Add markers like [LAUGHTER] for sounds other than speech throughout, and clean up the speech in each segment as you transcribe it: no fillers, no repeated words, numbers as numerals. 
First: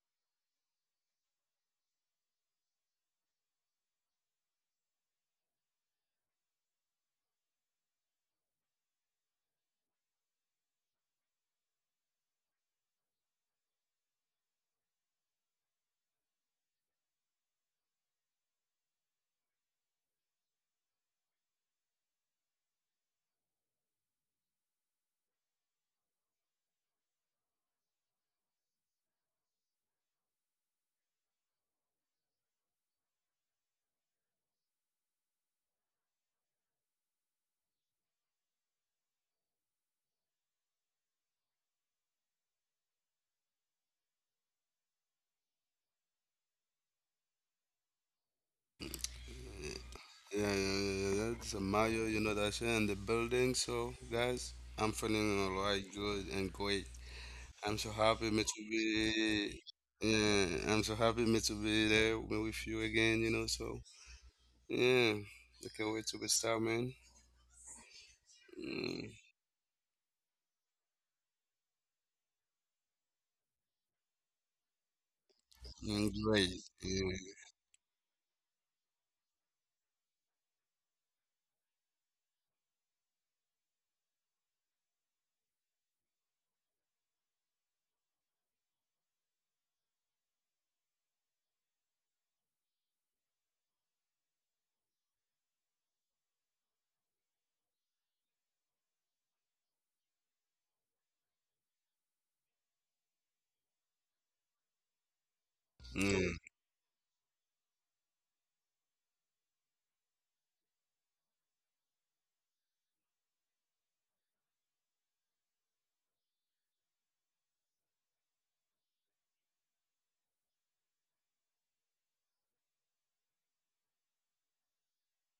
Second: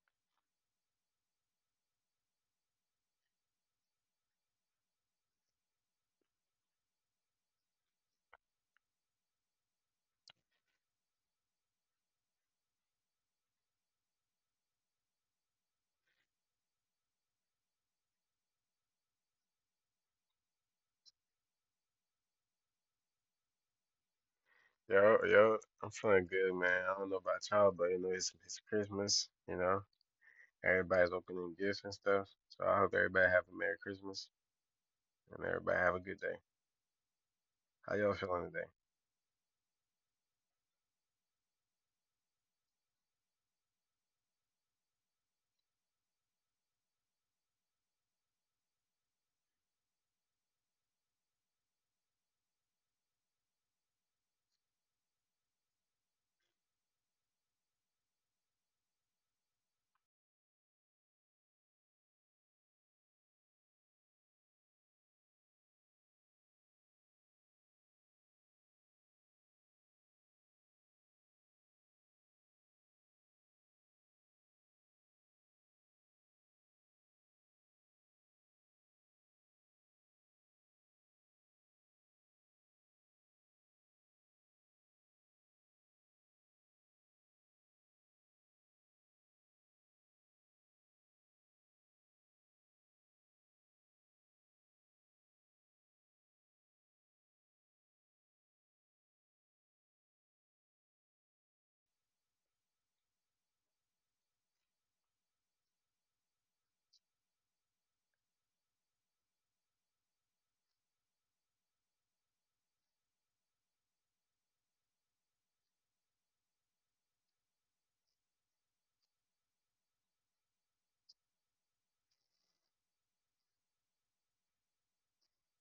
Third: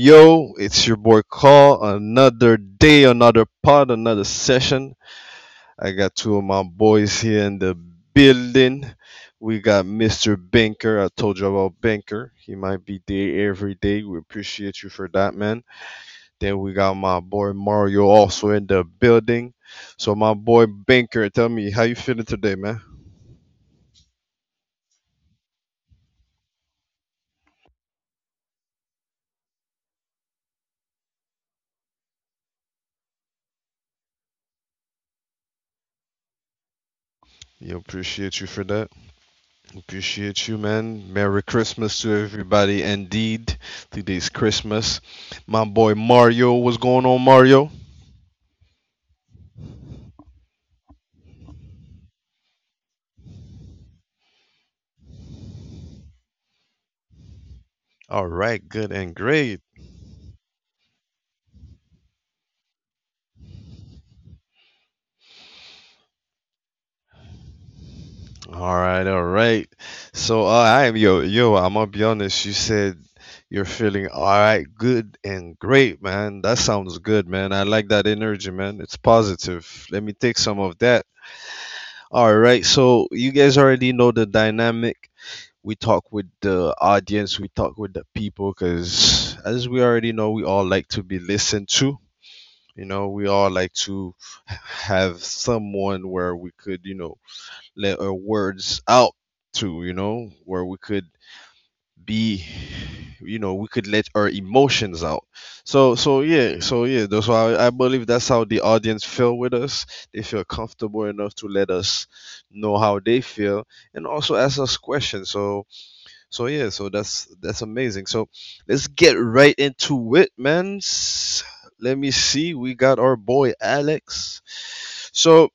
yo, it's your boy Call. Another day, another pod, another session. I got two of my boys here in the building. We got Mr. Banker. I told you about Banker. He might be there every day. We appreciate you for that, man. Then we got my boy Mario also in the building. So, my boy Banker, tell me how you feeling today, man? Yo, yo, I'm feeling good, man. I don't know about y'all, but you know it's Christmas. You know, everybody's opening gifts and stuff. So I hope everybody have a Merry Christmas and everybody have a good day. You How y'all appreciate feeling you today? for that. Appreciate you, man. Merry Christmas to everybody. Indeed, today's Christmas. My boy Mario, what's going on, Mario? Yeah, yeah, yeah, yeah, yeah. It's a Mario, you know that shit in the building. So, guys, I'm feeling alright, good and great. I'm so happy All me to right, good and be. great. Yeah, I'm so happy me to be there with you again. You know, so yeah, I can't wait to be start, man. All Mm, right, all right. So I am yo. I'm gonna be honest. You said you're feeling all right, good and great, man. great. That sounds Yeah, good, man. I like that energy, man. It's positive. Let me take some of that. All right. So you guys already know the dynamic. We talk with the audience, we talk with the people, because as we already know, we all like to be listened to. You know, we all like to have someone where we could, you know, let our words out to, you know, where we could be, you know, we could let our emotions out. So, so yeah. yeah, so yeah, that's why I believe that's how the audience feel with us. They feel comfortable enough to let us know how they feel and also ask us questions. So yeah, so that's amazing. So let's get right into it, man. Let me see. We got our boy Alex. So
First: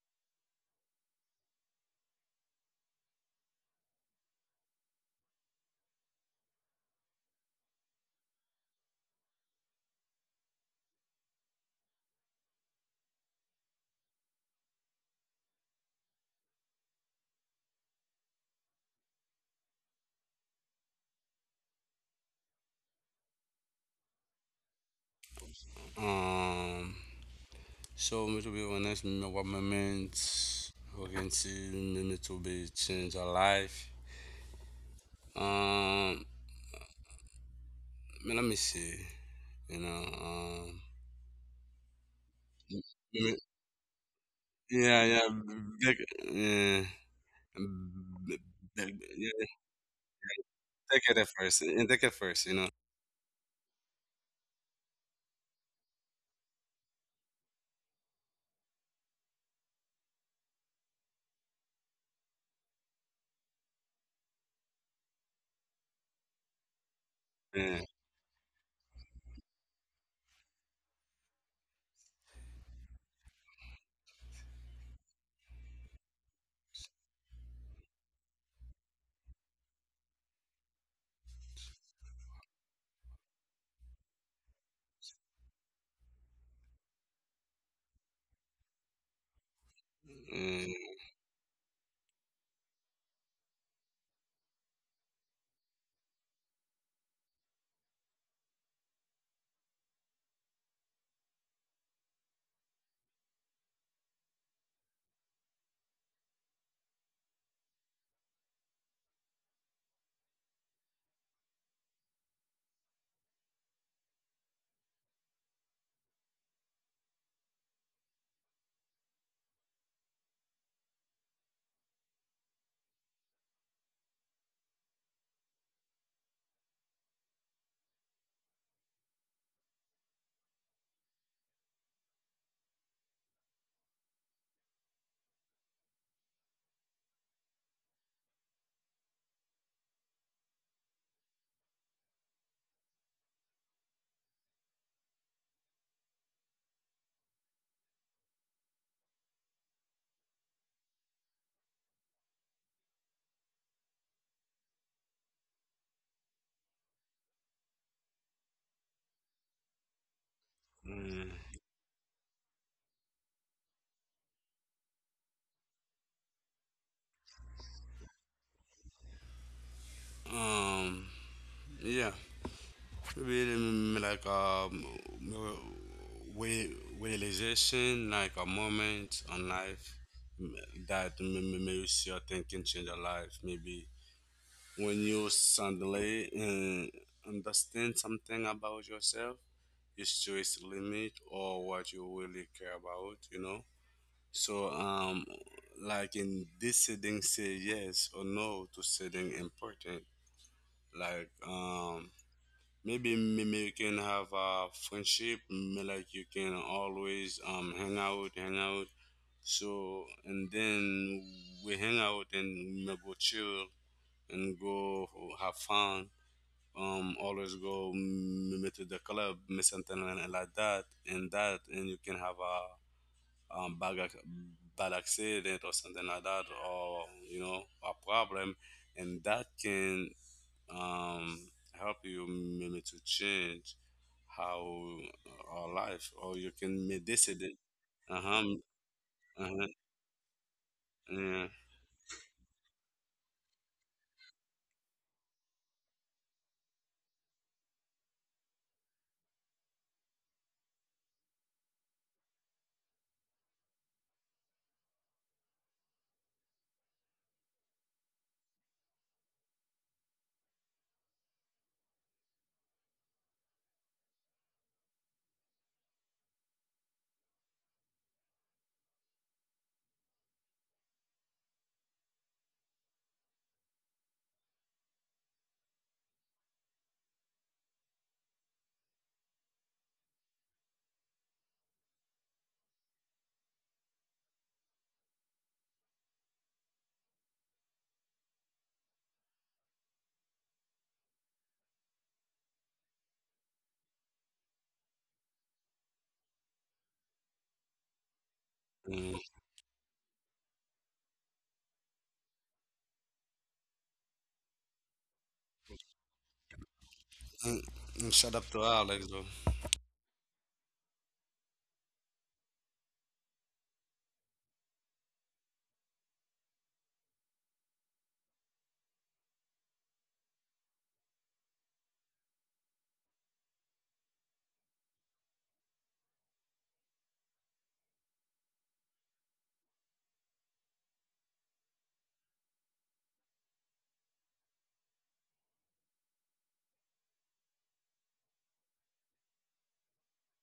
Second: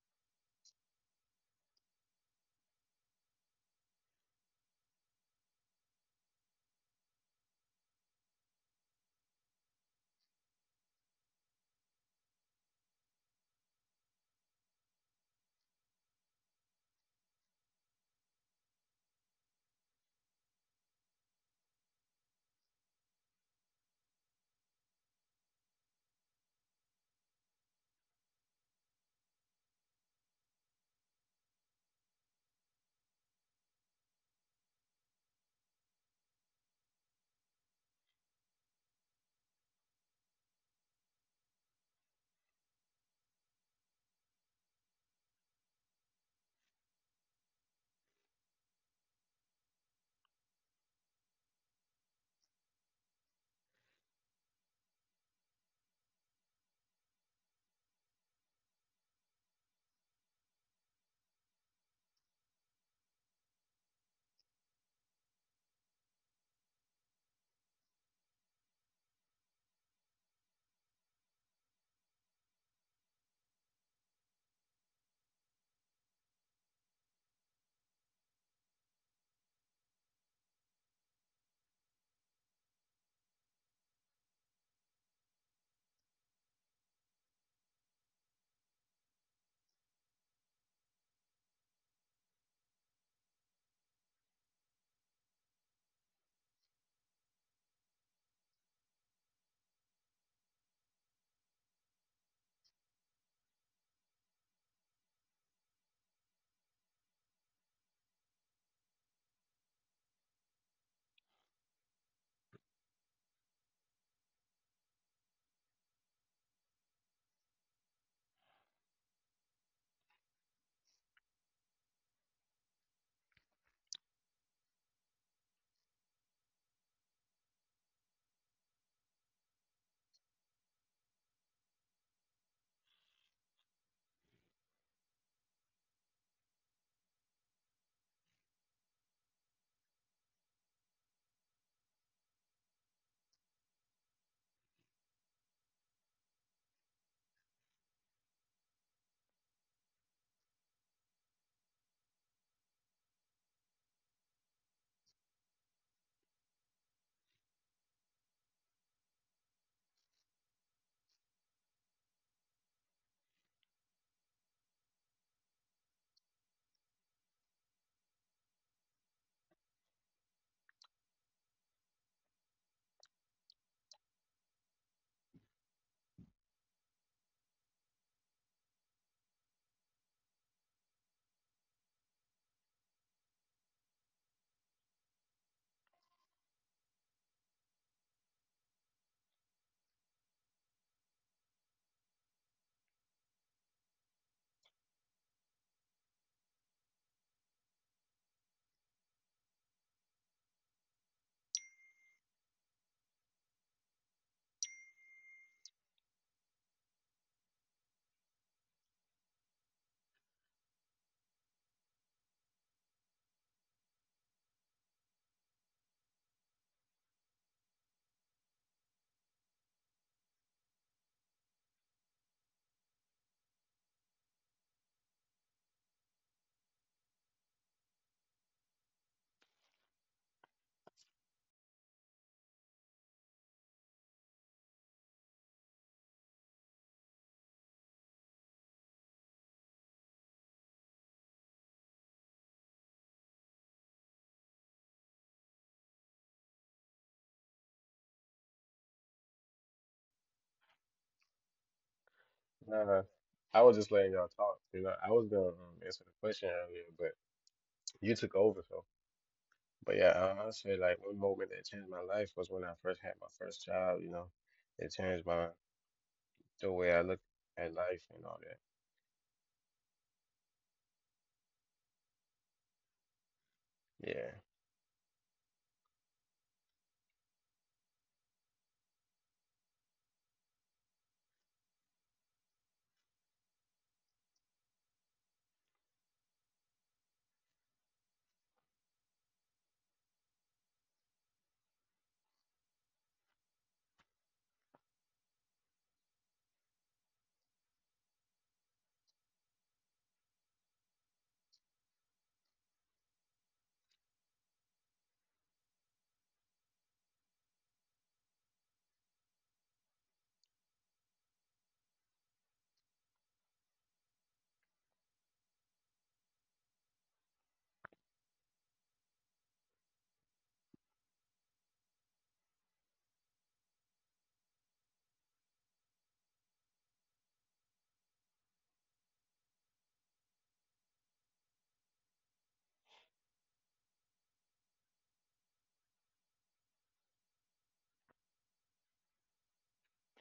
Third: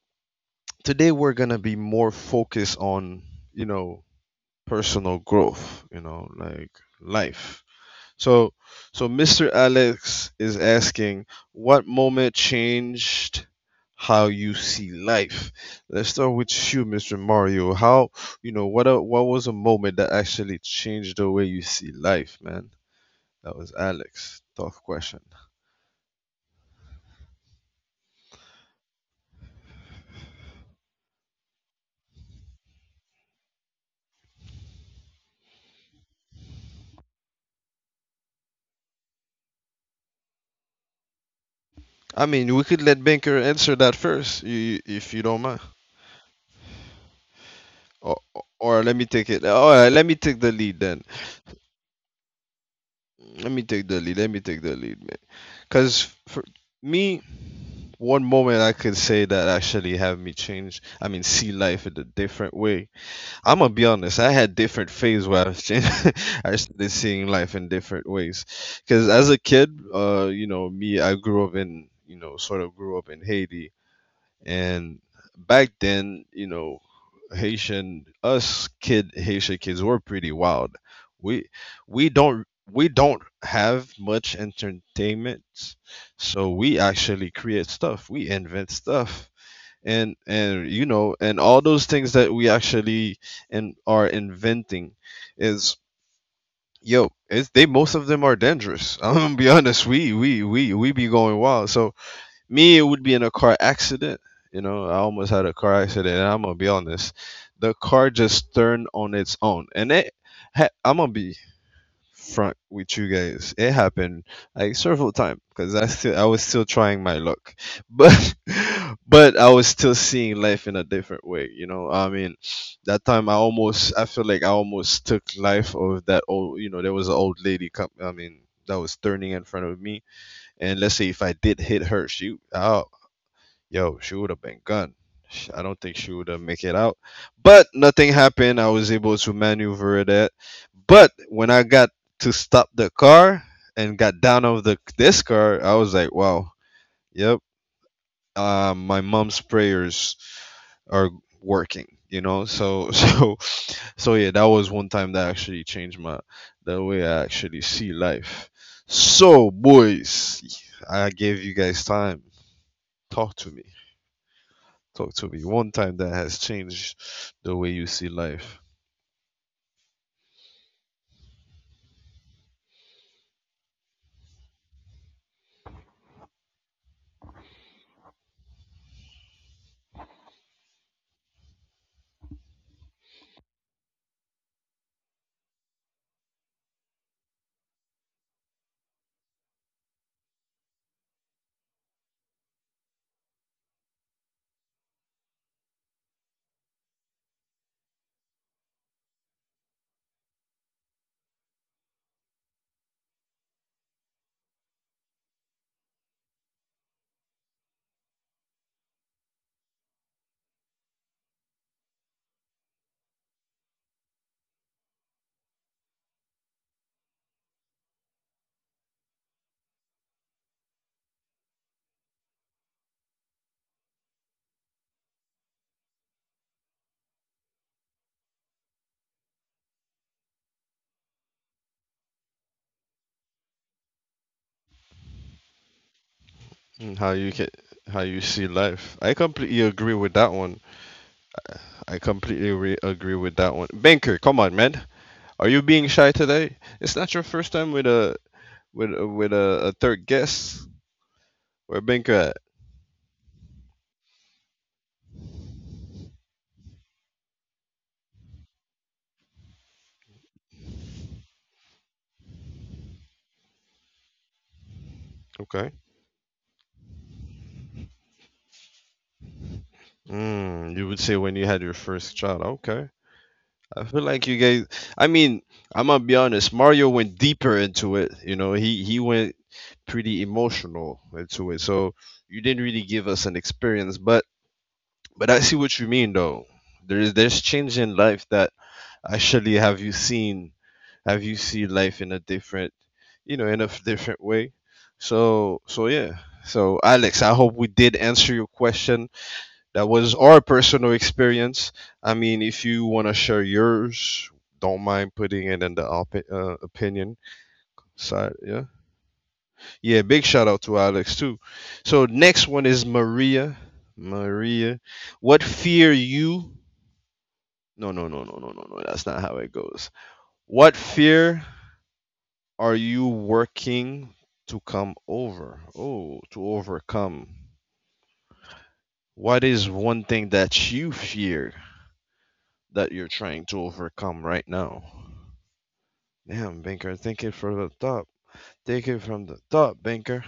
today we're gonna be more focused on you know personal growth. You know, like life. So, so Mr. Alex is asking, what moment changed how you see life? Let's start with you, Mr. Mario. You know, what was a moment that actually changed the way you see life, man? That was Alex. Tough question. Um, so me to be honest, me what moments we can see me to be change our life. Um, man, let me see. You know. Um. I mean, we could Mm, let Banker answer that first, Yeah, if you yeah, don't mind. big, yeah, Or, b- or let b- me take yeah, it. All right, let me take the lead then. take it at first, and take it first. Let me take the lead. Let me take the lead, man. Because for me, one moment I could say that actually have me change. I mean, see life in a different way. I'm gonna be honest. I had different phase where I was changing. [LAUGHS] I started seeing life in Yeah, different ways. Because as a kid, you know, me, I grew up in, you know, sort of grew up in Haiti, and back then, you know, Haitian kids were pretty wild. We we don't we don't have much entertainment, so we actually create stuff. We invent stuff, and you mm, know, and all those things that we actually and are inventing is yo. It's, they most of them are dangerous. [LAUGHS] I'm gonna be honest. We be going wild. So me it would be in a car accident, you know, I almost had a car accident, and I'm gonna be honest, the car just turned on its own and it I'm gonna be front with you guys, it happened like several times because I was still trying my luck, but [LAUGHS] but I was still seeing life in a different way, you know I mean, that time I almost, I feel like I almost took life of that old, you know, there was an old lady come, I mean, that was turning in front of me, and let's say if I did hit her, oh yo, she would have been gone. I don't think she would have make it out. But nothing happened. I was able to maneuver that. But when I got to stop the car and got down of the this car, I was like, wow, yep. My mom's prayers are working. You know, so [LAUGHS] so yeah, that was one time that actually changed my the way I actually see life. So boys, I mm. gave you guys time. Talk to me. Talk to me. One time that has changed the way you see life. Um, yeah, maybe like realization, like a moment on life m- that makes your thinking change your life. Maybe when you suddenly understand something about yourself is to it's just limit or what you really care about, you know? So, like in this setting, say yes or no to setting important. Like, maybe you can have a friendship, like you can always hang out, hang out. So, and then we hang out and we may go chill and go have fun always go to the club miss something like that and that and you can have a um bad, ac- bad accident or something like that, or you know a problem, and that can um help you maybe to change how our life, or you can make Mm, how decision. you can how Uh-huh, you see life. I uh-huh, completely agree with that one. yeah. Mm. I completely agree with that one. Banker, come on, man. Are you being shy today? It's not your first time with a a third guest. Where Banker at? No, no, I was just letting y'all talk. You know, I was gonna answer the question earlier, but you took over. So, but yeah, I say like one moment that changed my life was when I first had my first child. You know, it changed my Okay. the way I look at life and all that. Mm, you would say when you had your first child. Okay. I feel like you Yeah, guys. I mean, I'm gonna be honest. Mario went deeper into it. You know, he went pretty emotional into it. So you didn't really give us an experience, but I see what you mean though. There's change in life that actually have you see life in a different, you know, in a different way. So so yeah. So Alex, I hope we did answer your question. That was our personal experience. I mean, if you want to share yours, don't mind putting it in the opinion Mm, shut up side. to Yeah. Alex though. Yeah. Big shout out to Alex, too. So, next one is Maria. Maria. What fear you. No, no, no, no, no, no, no. That's not how it goes. What fear are you working to come over? Oh, to overcome. What is one thing that you fear that you're trying to overcome right now? Damn, Banker, take it from the top. Take it from the top, Banker.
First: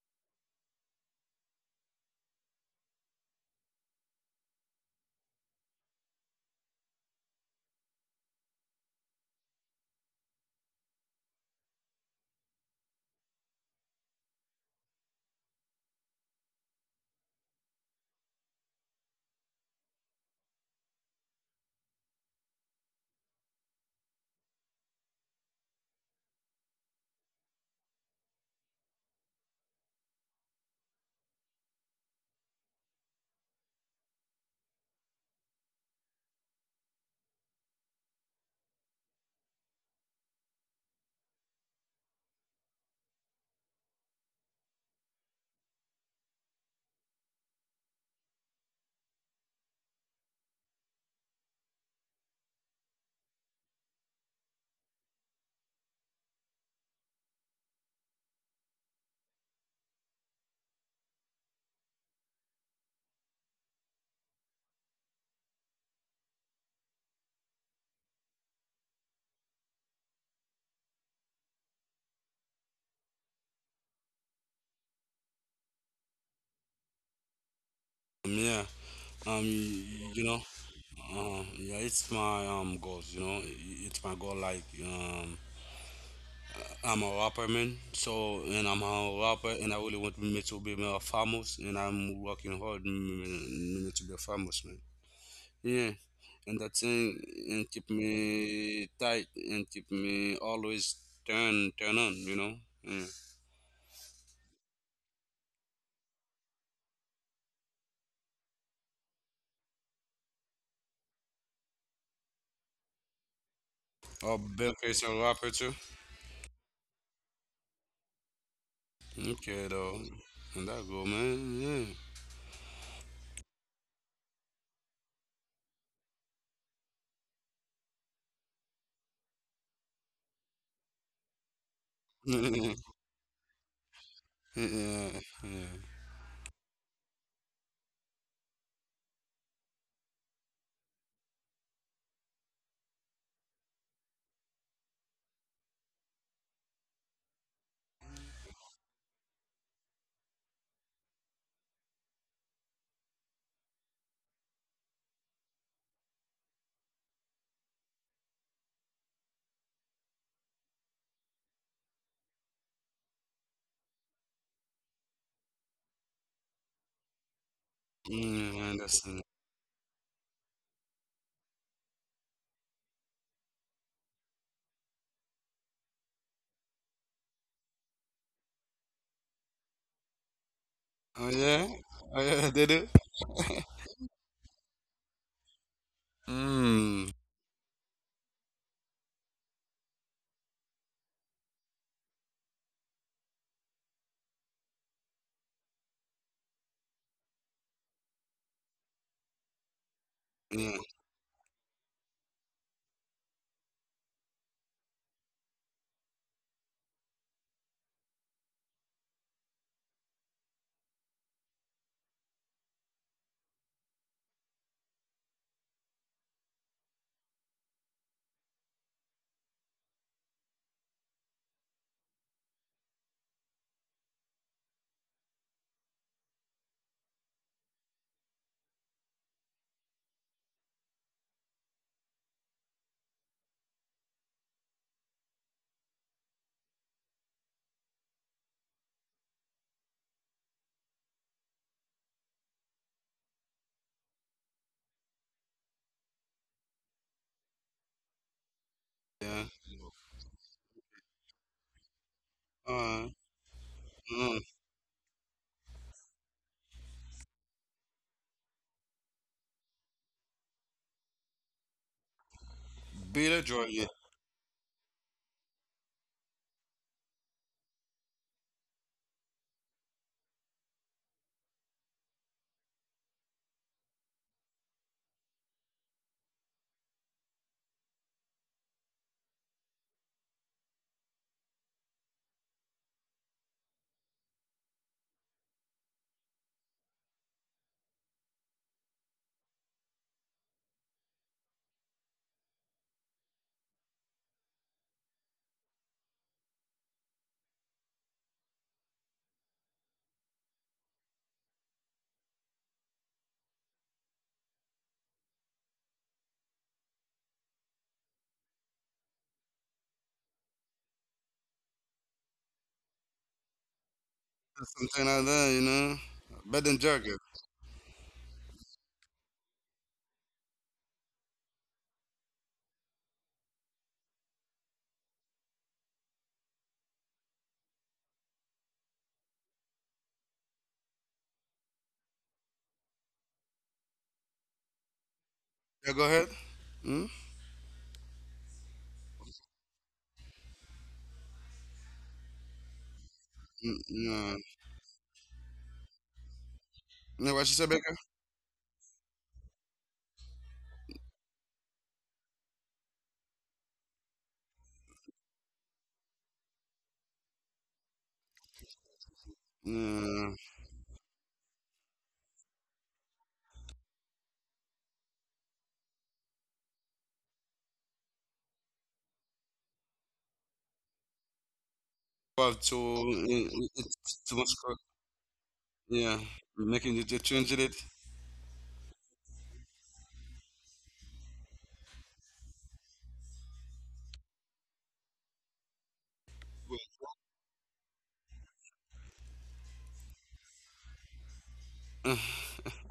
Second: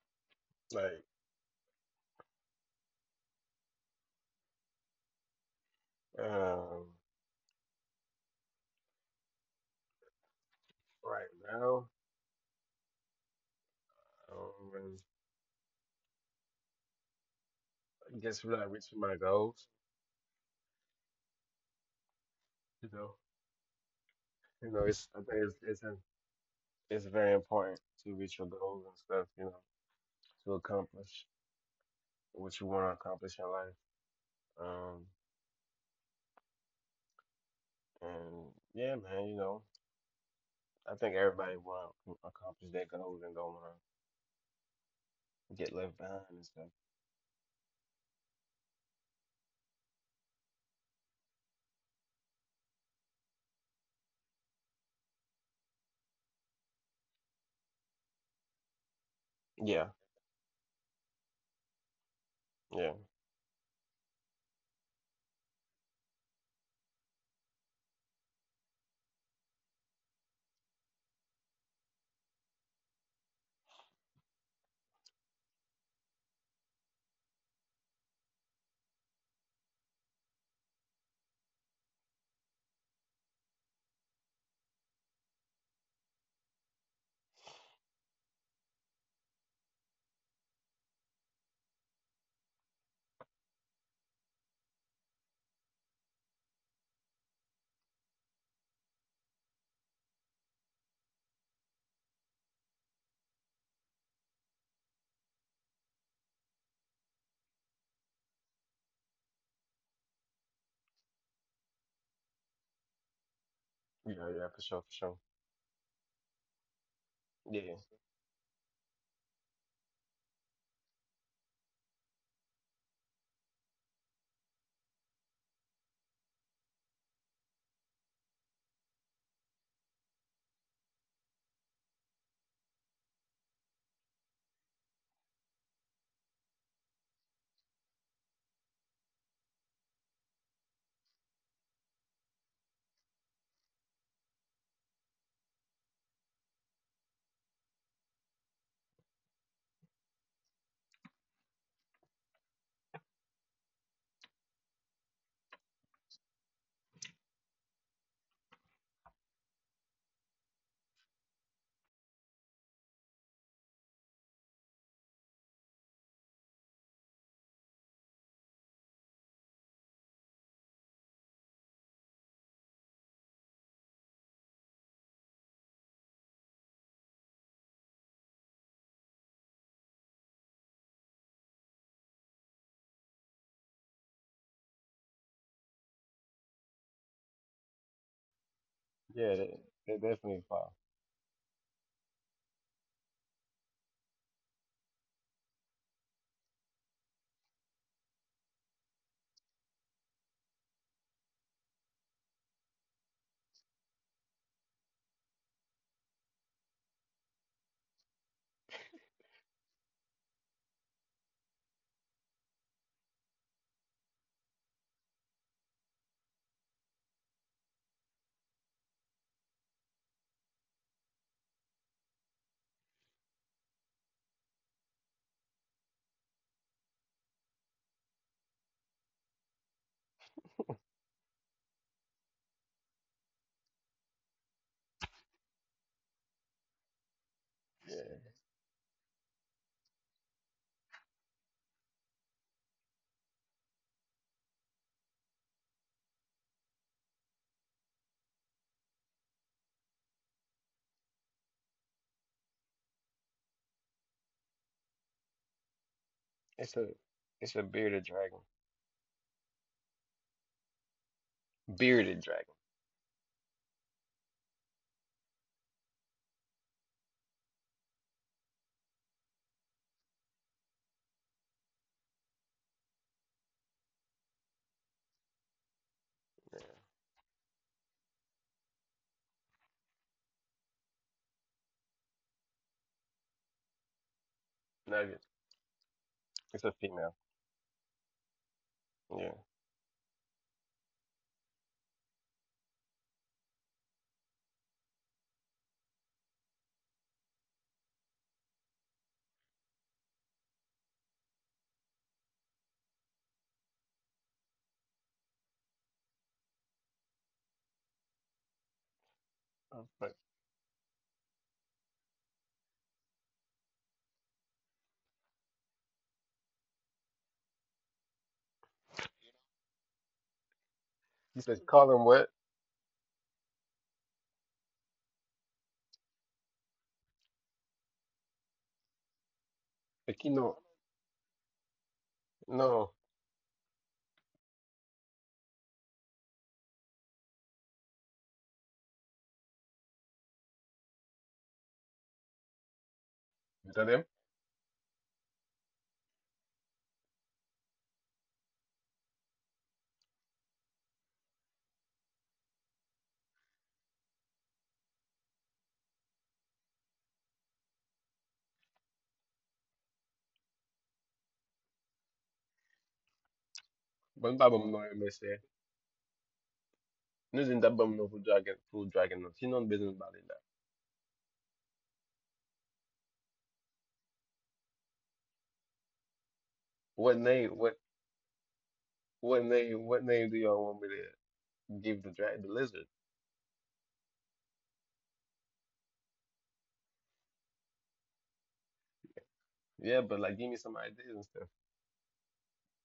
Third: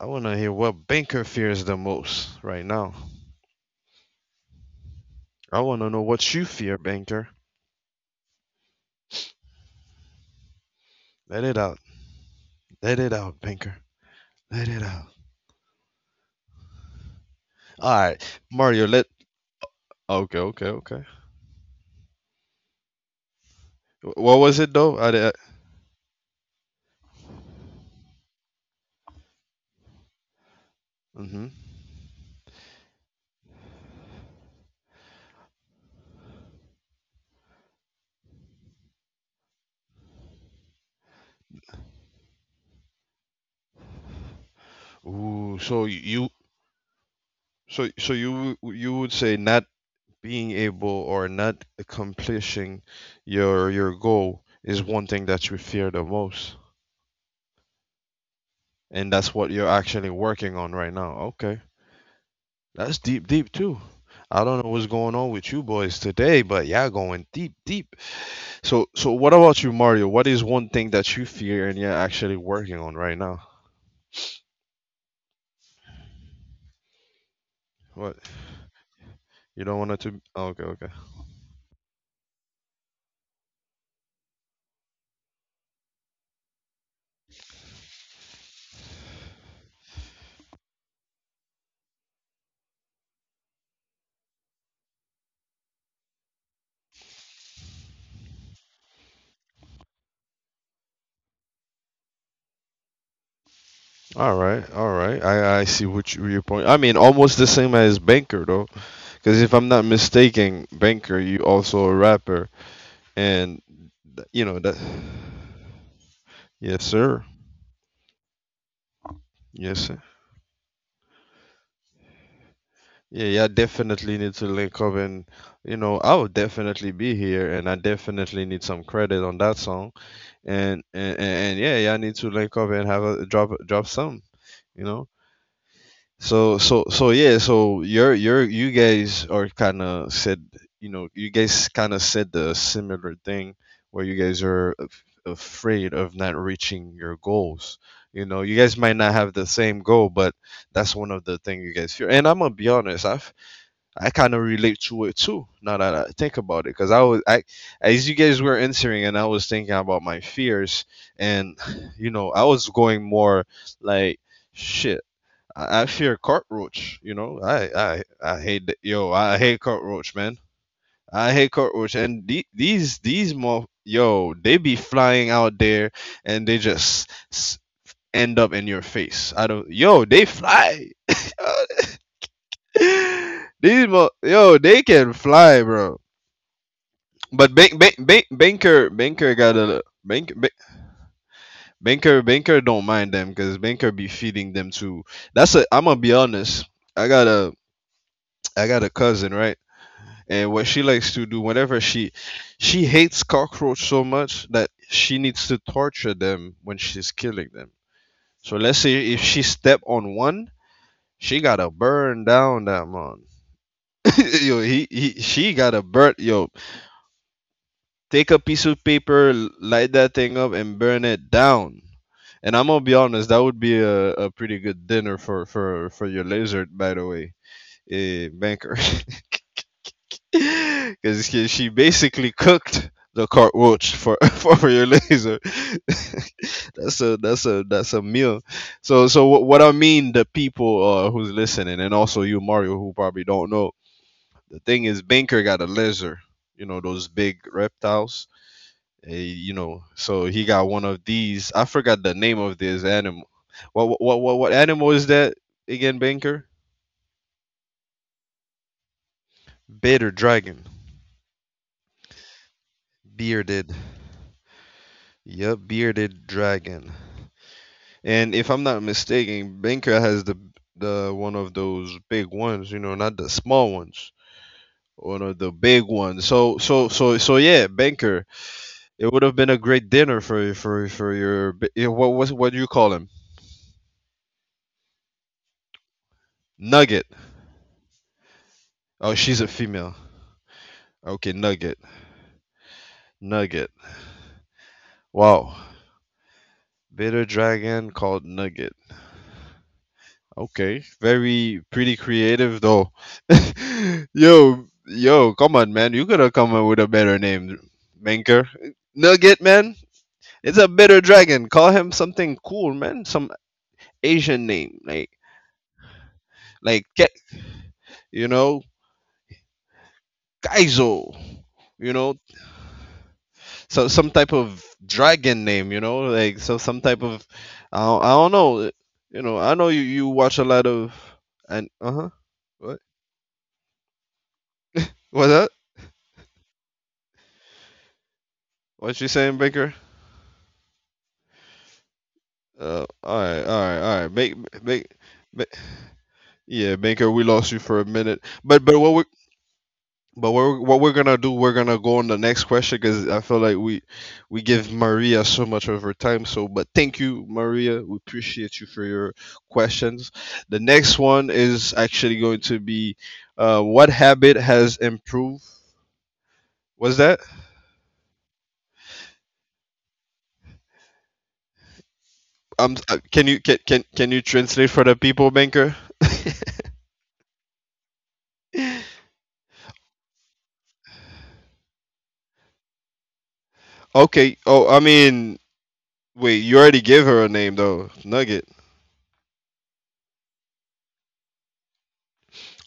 I want to hear what like Banker fears the most right now. I want to know what you fear, um, Banker. right Let it out. now. Let it out, Banker. Let Um, it and out. All I right, guess when I Mario, reach let. my goals, Okay, okay, okay. you know, What was it though? it's I think it's very important to reach your goals and stuff, you know, to accomplish hmm. what you want to accomplish in life. Um, and yeah, man, you know, I think everybody want to accomplish their goals and don't want to Ooh, get left behind and stuff. so so you would say not being able or not accomplishing your goal is one thing that you fear the most, and that's what you're Yeah, actually working on right now. Okay, yeah, that's deep, deep too. I don't know what's going on with you boys today, but yeah, going deep, deep. So, so what about you, Mario? What is one thing that you fear and you're actually working on right now? What Yeah, um you don't want it to? you know. Oh, okay, okay. Yeah, it's my goals. You know, I- it's my goal. Like I'm a rapper, man. So, and I'm a rapper, and I really want me to be more famous, and I'm working hard me, me to be famous, man. Yeah, and that thing and keep me tight and keep me always turn on. You know. Yeah. All right, all right. I see what you, your point. I mean, almost the same as Banker though, because if I'm not mistaken, Banker, you also a rapper, and yeah, Oh, you yeah, know for Bill that. sure, for Case a sure. rapper too. Yes, sir. Yeah, Okay Yes, sir. though, and that go, man. Yeah. Yeah, yeah, definitely need to link up, and you know, I will definitely be here and I definitely need some credit on that song. And yeah, yeah, I need [LAUGHS] to link up yeah, and have a drop some, you know. yeah, yeah. So yeah, so you're you guys are kind of said, you know, you guys kind of said the similar thing where you guys are afraid of not reaching your goals. You know, you guys might not have the same goal, but that's one of the thing you guys fear. And I'm gonna be honest, I kind of relate to it too. Now that I think about it, because as you guys were answering, and I was thinking about my fears, and [SIGHS] you know, I was going more like, shit, I fear cockroach. You know, I Mm, hate, I yo, understand. I hate cockroach, man. I hate cockroach, and these more, yo, they be flying out there, and they just end up in your face. I don't, yo, they fly. Oh yeah, [LAUGHS] oh yeah, they do. These [LAUGHS] yo, they can fly, bro. Mm. But banker yeah, got they, a they definitely fall. banker, banker don't mind them because banker be feeding them too. That's a. I'm gonna be honest. I got a, I got a cousin, right? And what Yeah, she likes to do, she hates cockroach so much that she needs to torture them when she's killing them. So let's say if she step on one, she gotta burn down that man. [LAUGHS] yo, she gotta burn. Yo, take a piece of paper, light that thing up, and burn it down. And I'm gonna be honest, that would be a pretty good dinner for for your lizard, by the way, a banker, [LAUGHS] because she basically cooked the cockroach for [LAUGHS] for your lizard. [LAUGHS] that's a that's a Yeah, meal. So so what I mean, the people who's listening, and also you, Mario, who probably don't know, the thing is, banker got a lizard. You know those big reptiles. Eh, yeah. you know, so he got one of these. I forgot the name of this Uh, animal. What what what what mm. what animal is that again, Banker? it's a it's a Bearded dragon, bearded dragon Beat a drug, bearded. yeah. Yep, bearded dragon. And if I'm not mistaken, Banker has the one of those big ones. You know, not the small ones. One of the big ones. So yeah, Banker. It would have been a great dinner for your b- eh, what was what do you call him? nugget. It's a female. Nugget. Oh, Yeah. she's a female. Okay, Nugget. Nugget. Wow, bitter dragon called Nugget. Okay, very pretty creative though. [LAUGHS] Yo, yo, come on, man, you could have come up with a better name, Menker. Nugget, Oh, man, but it's a bitter dragon. Call him something cool, man. Some Asian name, Something like like that, you know. Better than like Jugger. Ke- you know, Kaizo. he says, call You him know, what? so some type of dragon name. You know, like so some type of, I don't know. You know, I know you watch a Aquino. lot of, and huh. No, What's that? Yeah, go ahead. Mm? What you saying, Baker? All right, all Mm, right, entendeu? all right. yeah. Make, yeah, Baker. No, what We you said, lost you Baker? for a minute, but what we're gonna do? We're gonna go on the next question because I feel like we give Maria so much of her time. So, but thank you, Maria. We appreciate you for your Yeah. questions. The next one is actually going to be, what Bom, tá habit bom, não é has mercê. improved? Was that? Nós ainda vamos no Full Dragon, Full Dragon, não. She non business about it. Now. Well, to Can it, you it's can too you much. Translate for the people, Banker? Yeah, making you just What change name, it. what, what name do y'all want me to give the drag, the lizard? Okay. Oh, I mean, wait, you already gave her a name though, Nugget. Yeah, but like, give me some ideas and stuff. Uh,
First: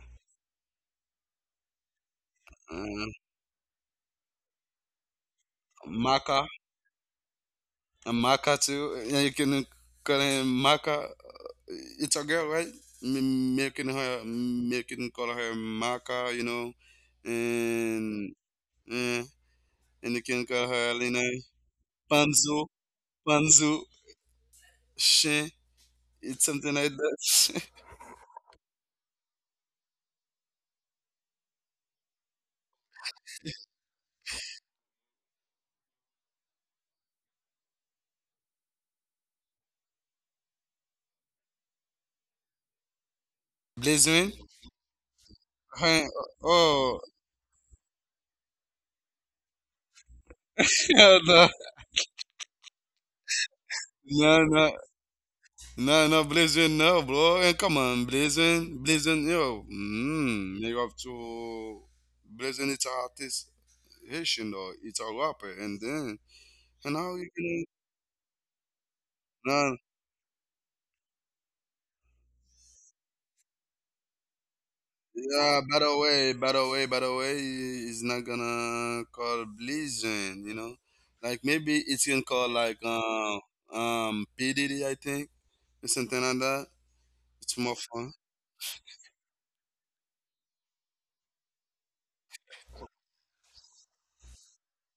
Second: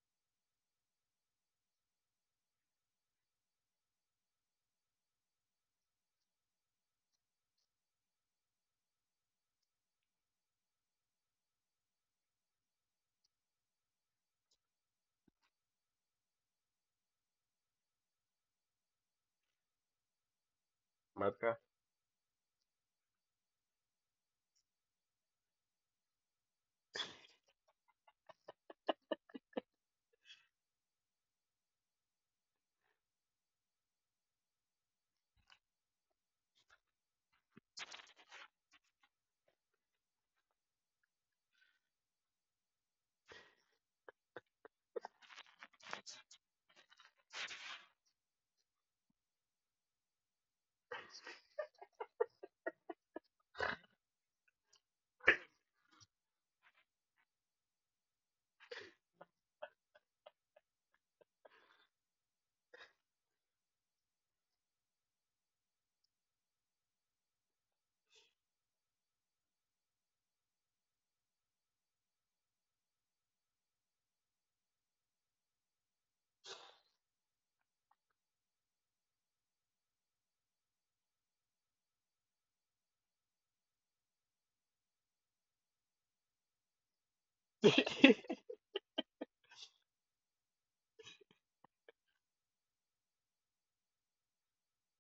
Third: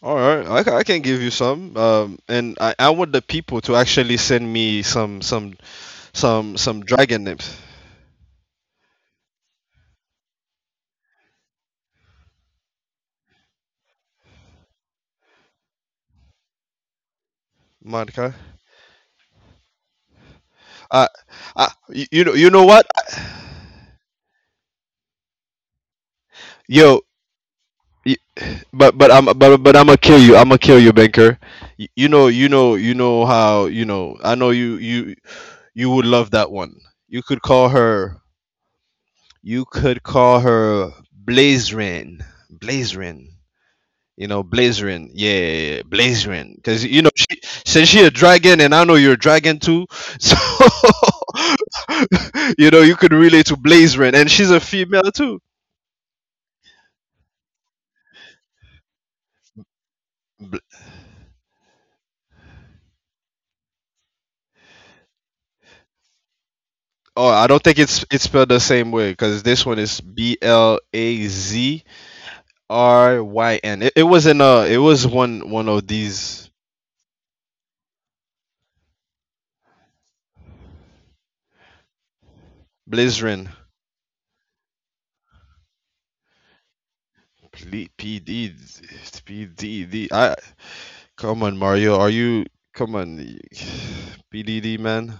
All right, I can give you some. And I uh, want the people to actually send me some some Maka, some some dragon names, and Maka too. Yeah, you can call him Maka. It's a girl, right? Making her, making call her Maka, you know, Monica. and eh, and you can call her Uh, Lena. Marca. You know, Panzo, what? Panzo, Shin. It's something like Yo, that. y- but I'm gonna kill you. I'm gonna kill you, Banker. You know you know, I know you would love that one. You could call her. You could call her Blazerin. Blazerin. [LAUGHS] You know, Blazwin, Blazerin. Yeah, yeah, yeah, her, Blazerin. Because, you know, oh, she, since she a dragon and I know you're a dragon too. So, [LAUGHS] no, no, [LAUGHS] you know, you could relate to Blazerin. And she's a no, female too. no, no, Blazwin, no, bro. And come on, Blazwin, Blazwin, yo, Bl- you have to. Blazwin, it's an artist, Haitian though. It's a rapper, and then and Oh, how I you don't think can. it's spelled the same way because this one No, is Blazryn. It was one yeah, of by the these way, by the way, by the way, it's not gonna call Blizzard, you know? Like maybe it's gonna call like Blizzrin. PDD, I think, or something like that. P It's more P D fun. [LAUGHS] P D D. I Come on, Mario, are you, come on, [SIGHS] PDD, man?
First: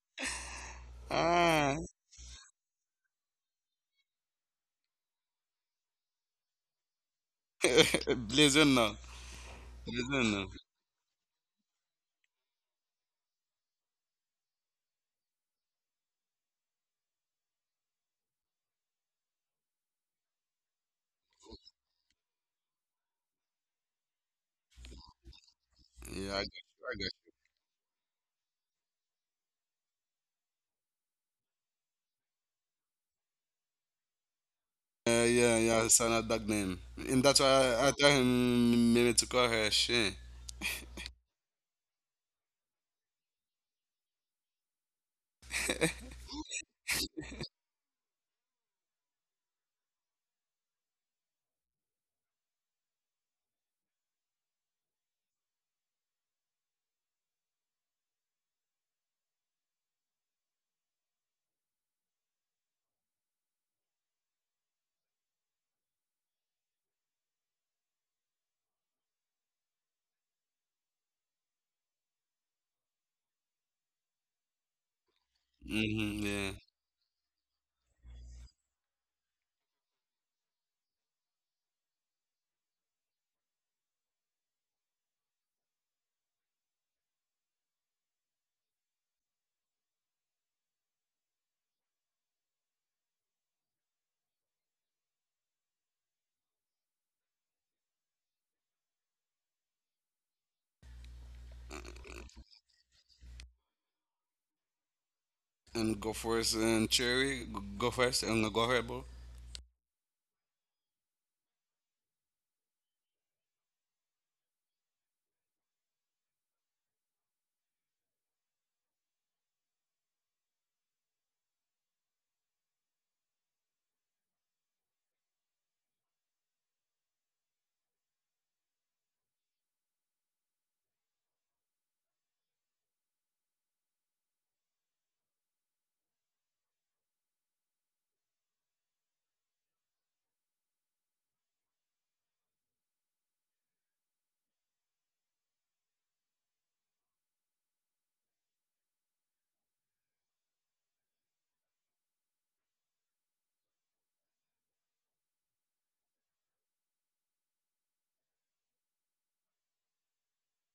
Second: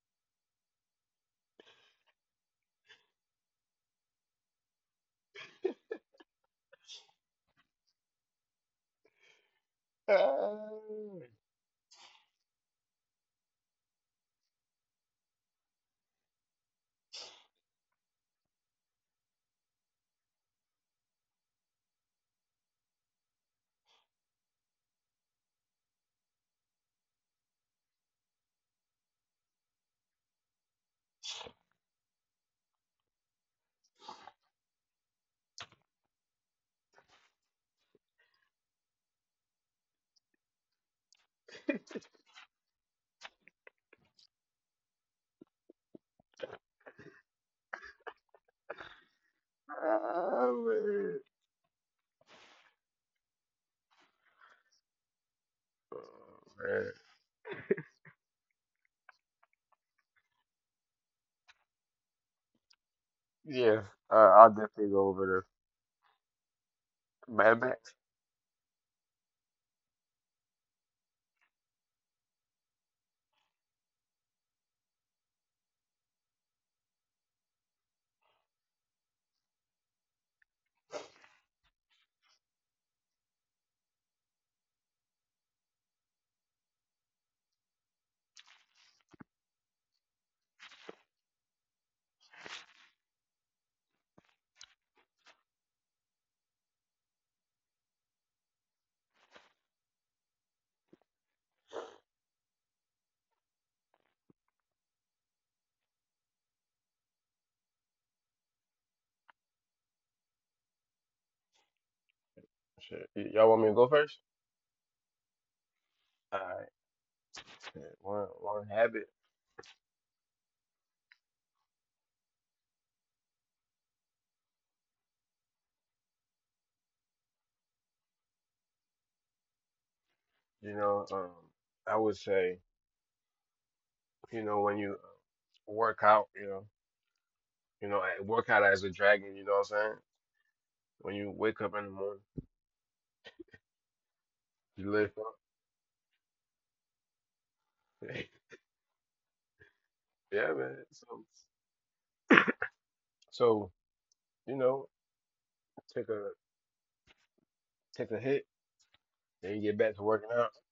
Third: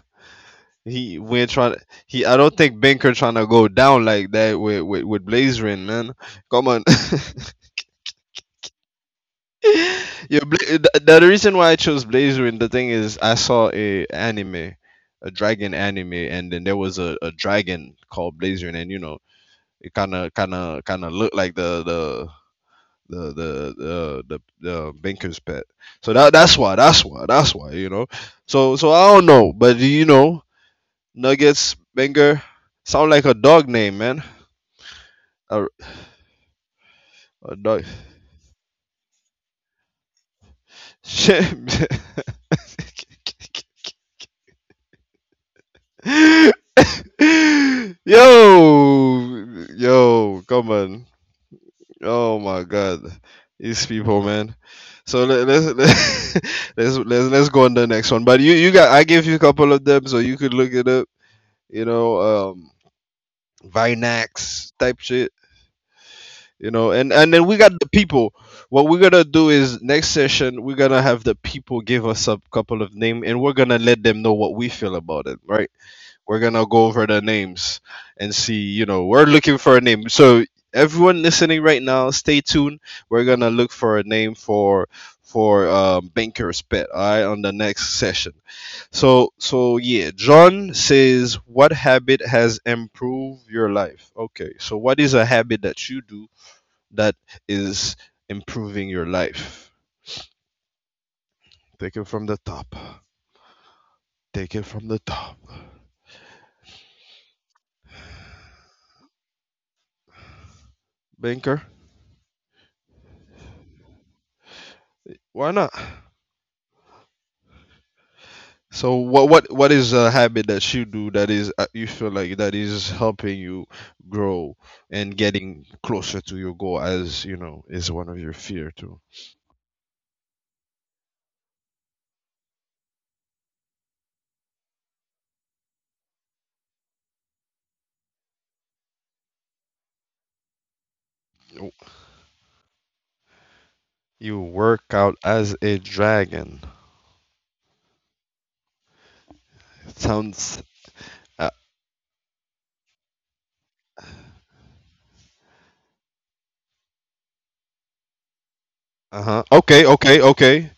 He We're trying. Ah, He I don't think banker trying to go down like that with Blazerin, man. Come on. [LAUGHS] [LAUGHS] Blizzard no, Blizzard Yeah, no. the reason why I chose Blazerin, the thing is, I saw a anime, a dragon anime, and then there was a dragon called Blazerin, and you know, it kind of looked like the. The Binker's pet, so Yeah, that I got that's why you, I that's got why that's why you know, so, I don't know, but you know, Nuggets, Banger. Sound like a dog name, man. you. Yeah, A, yeah, it's not that name, and that's why a dog. I tell him maybe to call her Shane. Shit. [LAUGHS] Yo, yo, come on. Oh my God, these people, man. So, let, let's [LAUGHS] let's go on the next one. But you got I gave you a couple of them, so you could look it up. You know, um, Yeah, I'll Vinax definitely type go over shit. the You know, and then Mad we got the Max. people. What we're gonna do is, next session, we're gonna have the people give us a couple of names, and we're gonna let them know what we feel about it, right? Shin. Hmm, We're yeah, gonna go over the names and see, you know, we're looking for a name. So everyone listening right now, stay tuned. We're gonna look for a name for Banker's pet, all right, on the next session. So so yeah, John says, what habit has improved your life? Okay, so what is a habit that you do that is improving your life. Take it from the top. Take it from the top. and go first and Cherry, go first and go ahead, bro. Banker, Sure. Y- Y'all want me to go first? why not? All right. One So habit. what is a habit that you do that is, you feel like that is helping you grow and getting closer to your goal, as you know, is one of your fear too. You know, I would say, you know, when you work out, you know, I work out as a dragon. You know what I'm saying? When you wake up in the morning, You work you lift out up. as a dragon. [LAUGHS] Yeah, Sounds man. So, uh so you know, take a take a hit, huh. then you get Okay, back to okay, working out. okay,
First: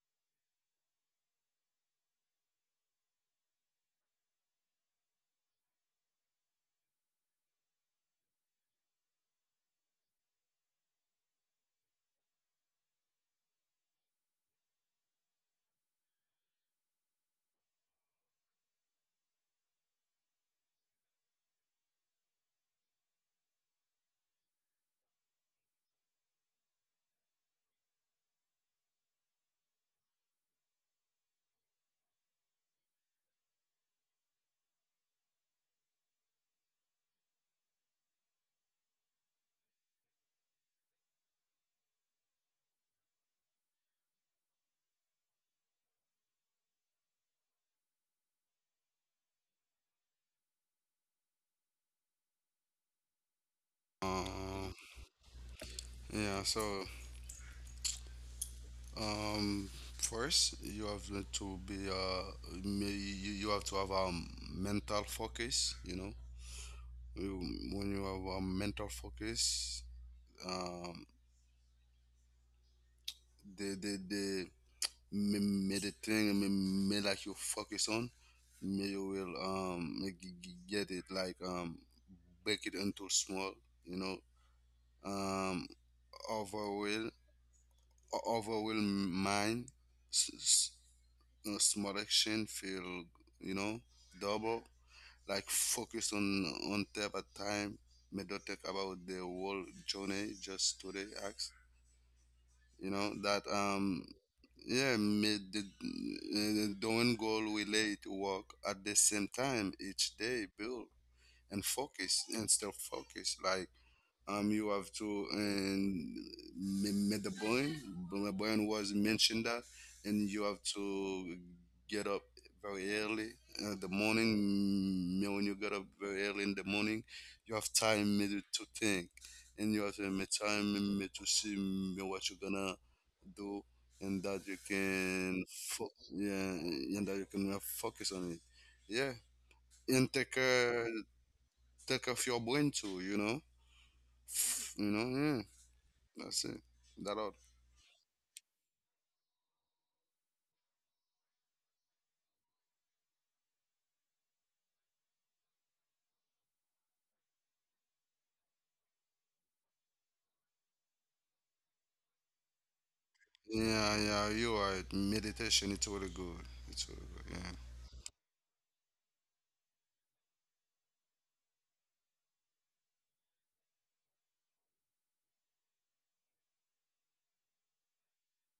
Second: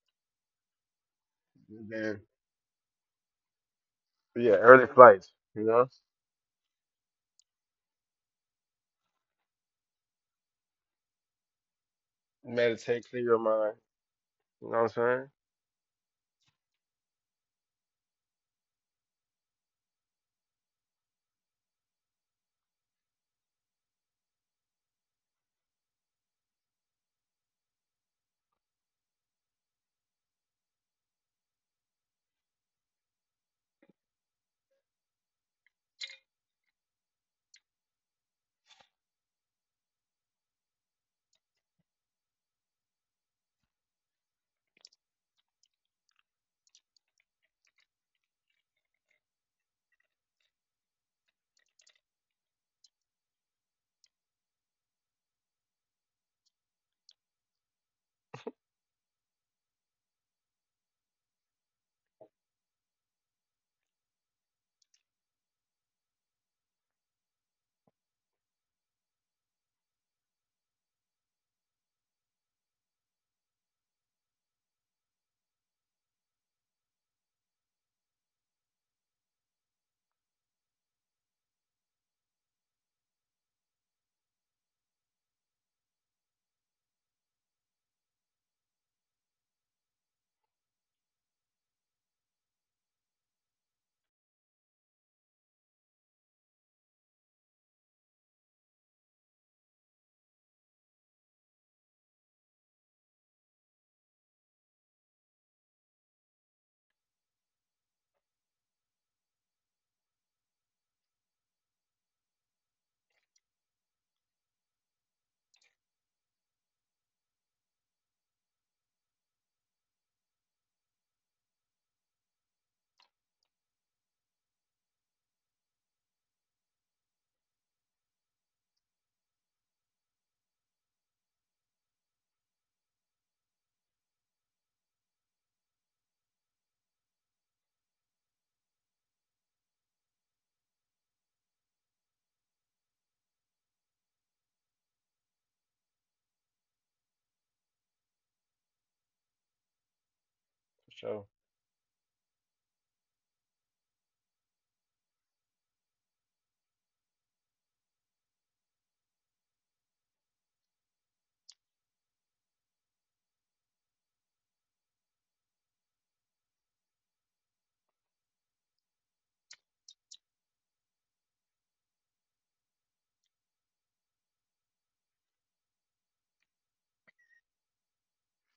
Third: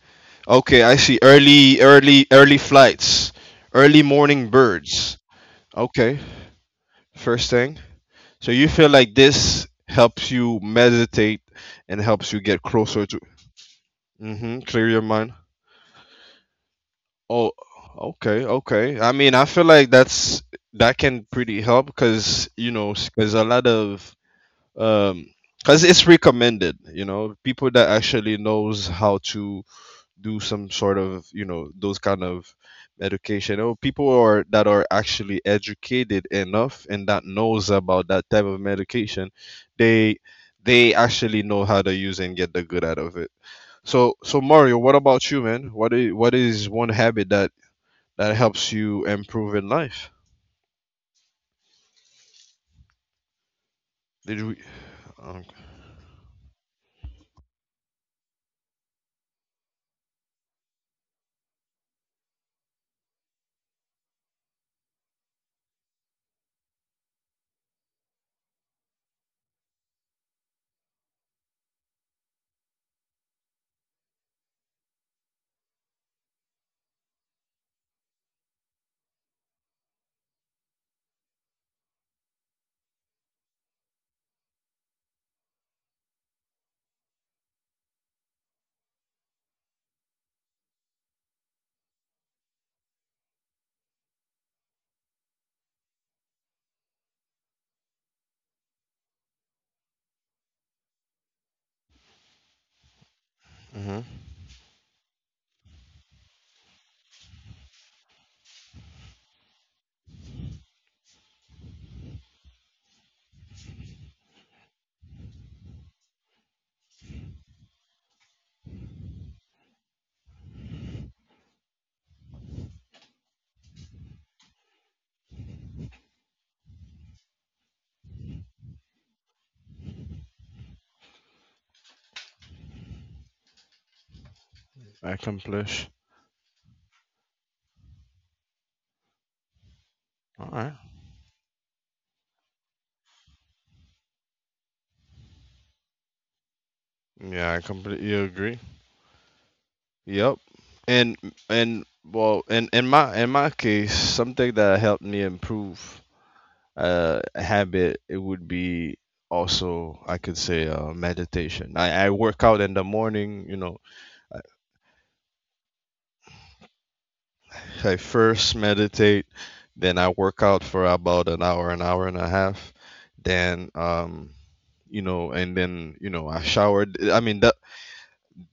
okay. I see. Early, And then early, early flights. Early morning yeah, early birds. flights. You know, Okay. First thing. So you feel like this helps you meditate and helps you get closer meditate, to, clear your mind. You know what clear I'm your saying? mind. Oh, okay, okay. I mean, I feel like that can pretty help because, you know, because a lot of, um because it's recommended. You know, people that actually knows how to do some sort of, you know, those kind of education, or people are that are actually educated enough and that knows about that type of medication, they they actually know how to use and get the good out of it. So so Mario, what about you, man? What is what is one habit that that helps you improve in life? Did we, Uh, um, yeah, so. Um, first, you have to be you have to have a mental focus. You know, when you have a mental focus, um, the may the thing may like you focus on, may you will may get it like break it into small. You know, um, overwhelm overwhelm mind, small action feel, you know, double, like focus on step at time, may not think about the whole journey, just today acts, you know that mhm, yeah made the the one goal relate to work at the same time each day, build and focus and still focus, like you have to, and met the boy. The boy was mentioned that, and you have to get up very early in the morning. Me, when you get up very early in the morning, you have time maybe to think, and you have me, time maybe to see me, what you're gonna do, and that you can accomplish? yeah, and that you can focus on it. Yeah, and take All right. Take off your brain too. You know, you know, yeah. That's it. That all. Yeah, I completely agree. Yep. For And sure. and well, in my case, something that helped me improve, habit, it would be also, I could say, meditation. I work out in the morning, you know. Yeah, yeah, you are right. Meditation, it's really good. It's really good, yeah. I first meditate, then I work out for about an hour and a half, then, you know, and then, you know, I showered. I mean that,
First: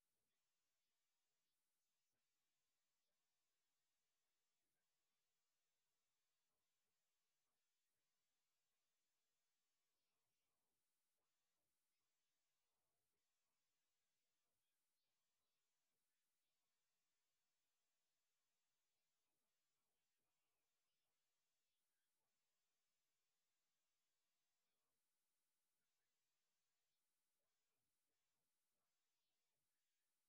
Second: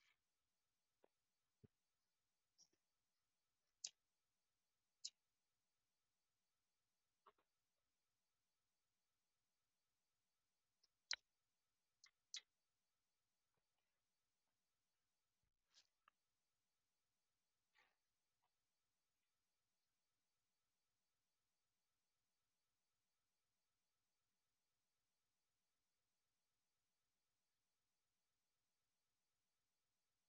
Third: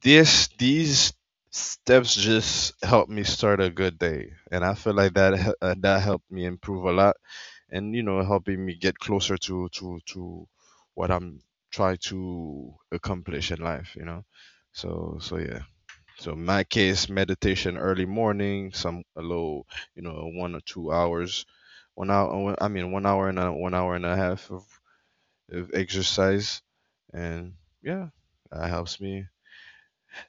this these steps just helped me start a good day, and I feel like that helped me improve a lot, and you know, helping me get closer to what I'm trying to accomplish in life, you know. So so yeah, so in my case, meditation, early morning, some a little, you know, 1 or 2 hours, one hour, I mean, one hour and a, one hour and a half of exercise, and yeah, that helps me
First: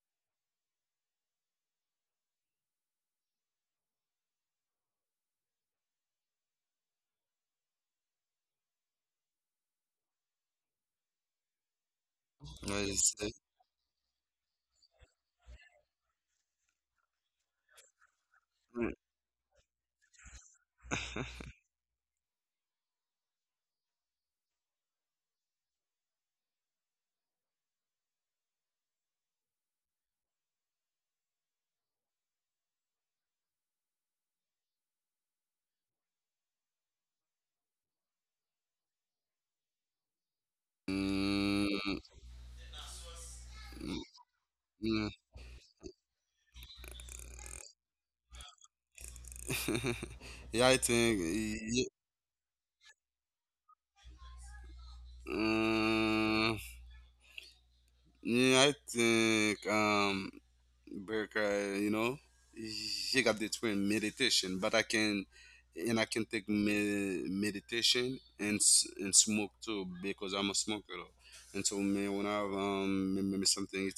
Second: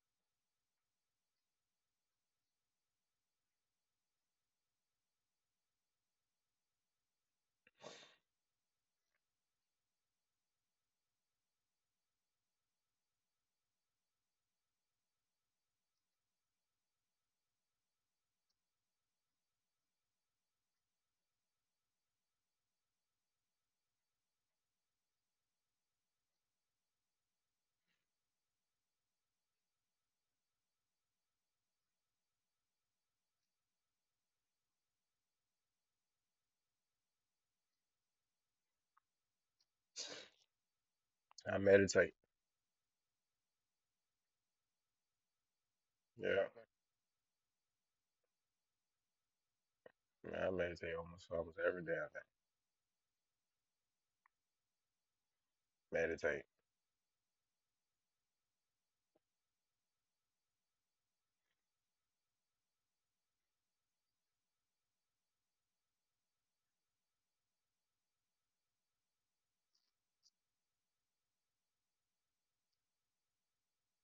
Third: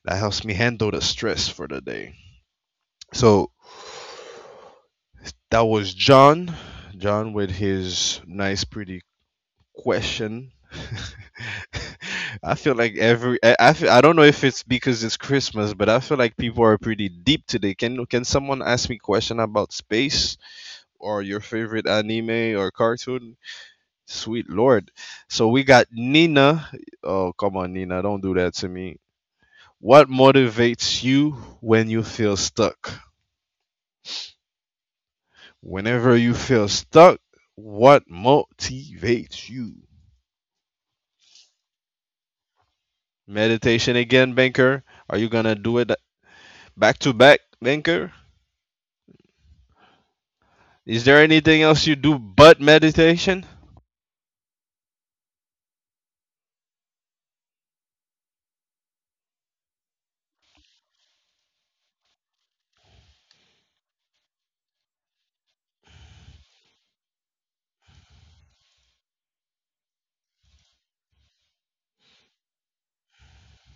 that helps me handle the stress for the day. So that was John. John with his nice, pretty question. [LAUGHS] I feel I like see. every, feel, I don't know if it's because it's Christmas, but I feel like people are pretty deep today. Can someone ask me question about space or your favorite anime or cartoon? Sweet Lord. So we got Nina. Oh, come on, Nina, don't do that to me. What motivates you when you feel stuck? Whenever you feel stuck, what motivates you? I Mm, meditate. Meditation again, mm. banker. Are you gonna do it Yeah, back to back, banker? man, I [LAUGHS] yeah, I meditate think, almost Is almost there every day. anything else you do but meditation? I um, yeah, I think, Berka, you know, he got the twin meditation, but I can, and I can take meditation and and smoke too because I'm a smoker, though. And so me, when I have me, me something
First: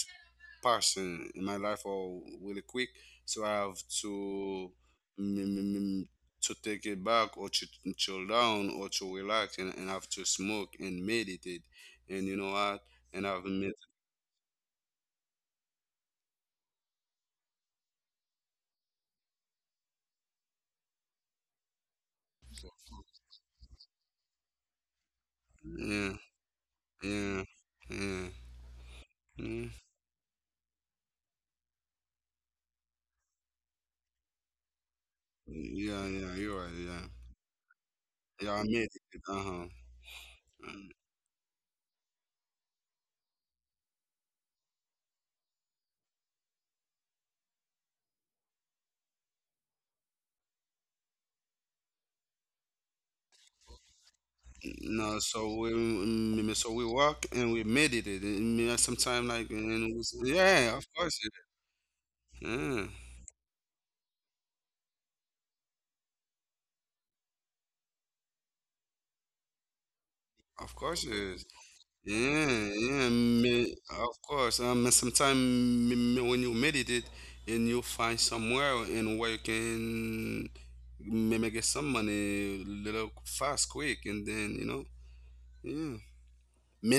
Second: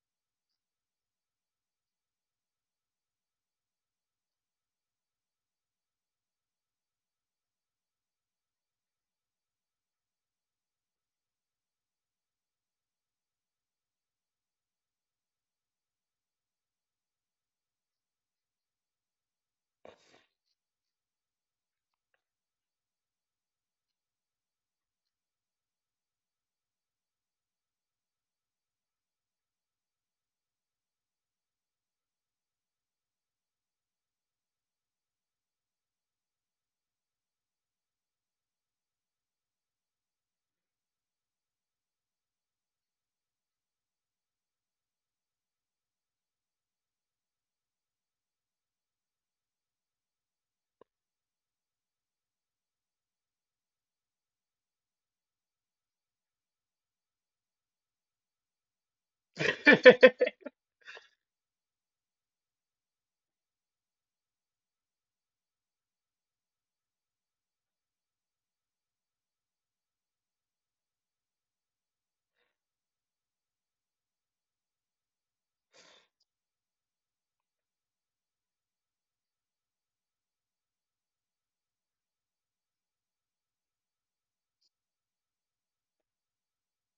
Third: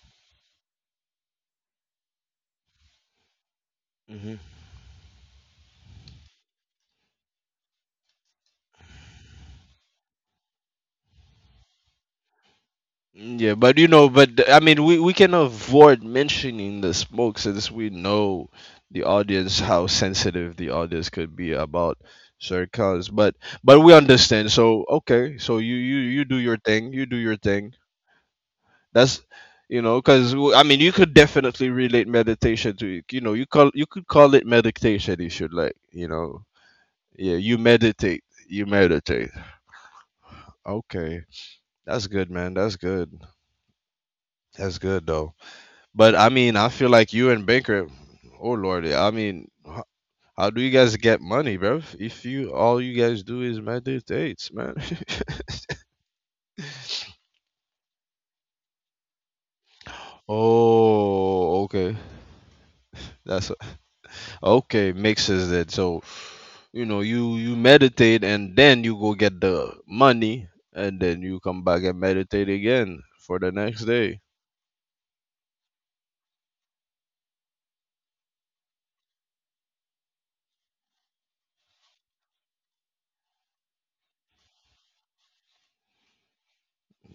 person in my life or really quick, so I have Mhm. to mm, mm, mm, mm, to take it back, or to chill down, or to relax, and have to smoke and meditate, and you know what, and I've Yeah, met, but you know, I mean, we can avoid mentioning the smoke since we know the audience, how sensitive the audience could be about certain cause. But we understand. So okay, so you yeah, do your thing. You do your yeah, thing. yeah. That's, you Mm, know, because I mean, you could definitely relate meditation to, you know, you could call it meditation if you like. You yeah, know, yeah, you're right, yeah, yeah, you meditate. You yeah, I meditate. meditate. Uh-huh. Mm, Okay, that's good, man. That's good. That's good though. But I mean, I feel like you and Baker, oh Lord, I mean, how do you guys get money, bro? If you all you guys do is meditates, man. no, so we so we [LAUGHS] walk and we meditate and sometimes like, think. and Meditate. we, [LAUGHS] yeah of course it Oh, okay. is. Yeah That's okay. Mixes it. So you know, you meditate, and then you go get the money, of and course then it you is. come back and meditate Yeah, again yeah, for the next me, day. of course. And sometimes when you meditate and you find somewhere and where you can maybe get some money little fast, quick, and then, you know, yeah.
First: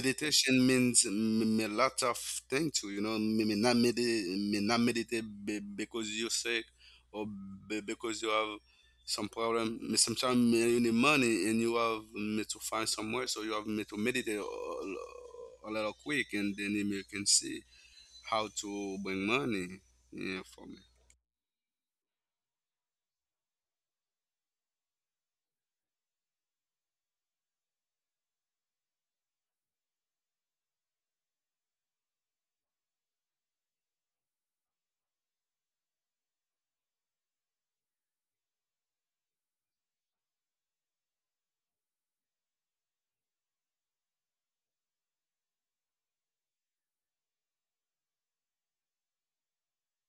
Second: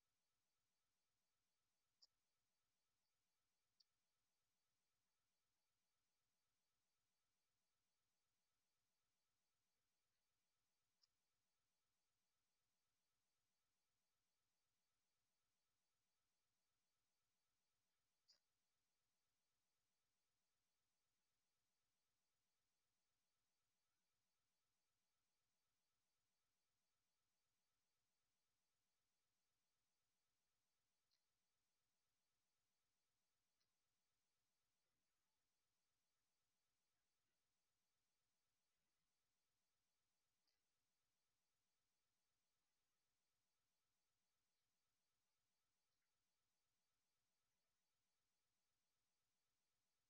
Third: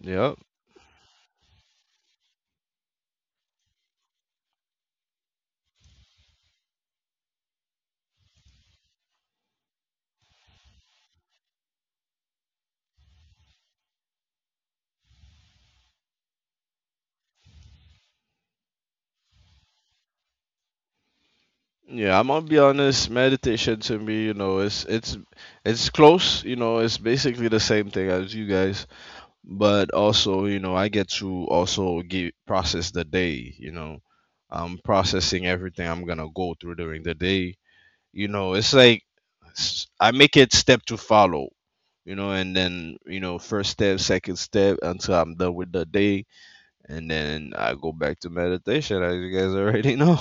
Yeah, means a lot of thing too, you know. Me, me not medi- me not meditate because you're sick, or because you have some problem. Me sometimes me you need money and you have me to find somewhere, so you have me to meditate a little quick, and then you can see how to bring money. Yeah, yeah, I'm gonna be honest. Meditation to me, you know, it's close. You know, it's basically the same thing as you guys. But also, you know, I get to also give, process the day. You know, I'm processing everything I'm gonna go through during the day. You know, it's like, I make it step to follow, you know, and then, you know, first step, second step, until I'm done with the day, and then I go back to meditation, as you guys already know.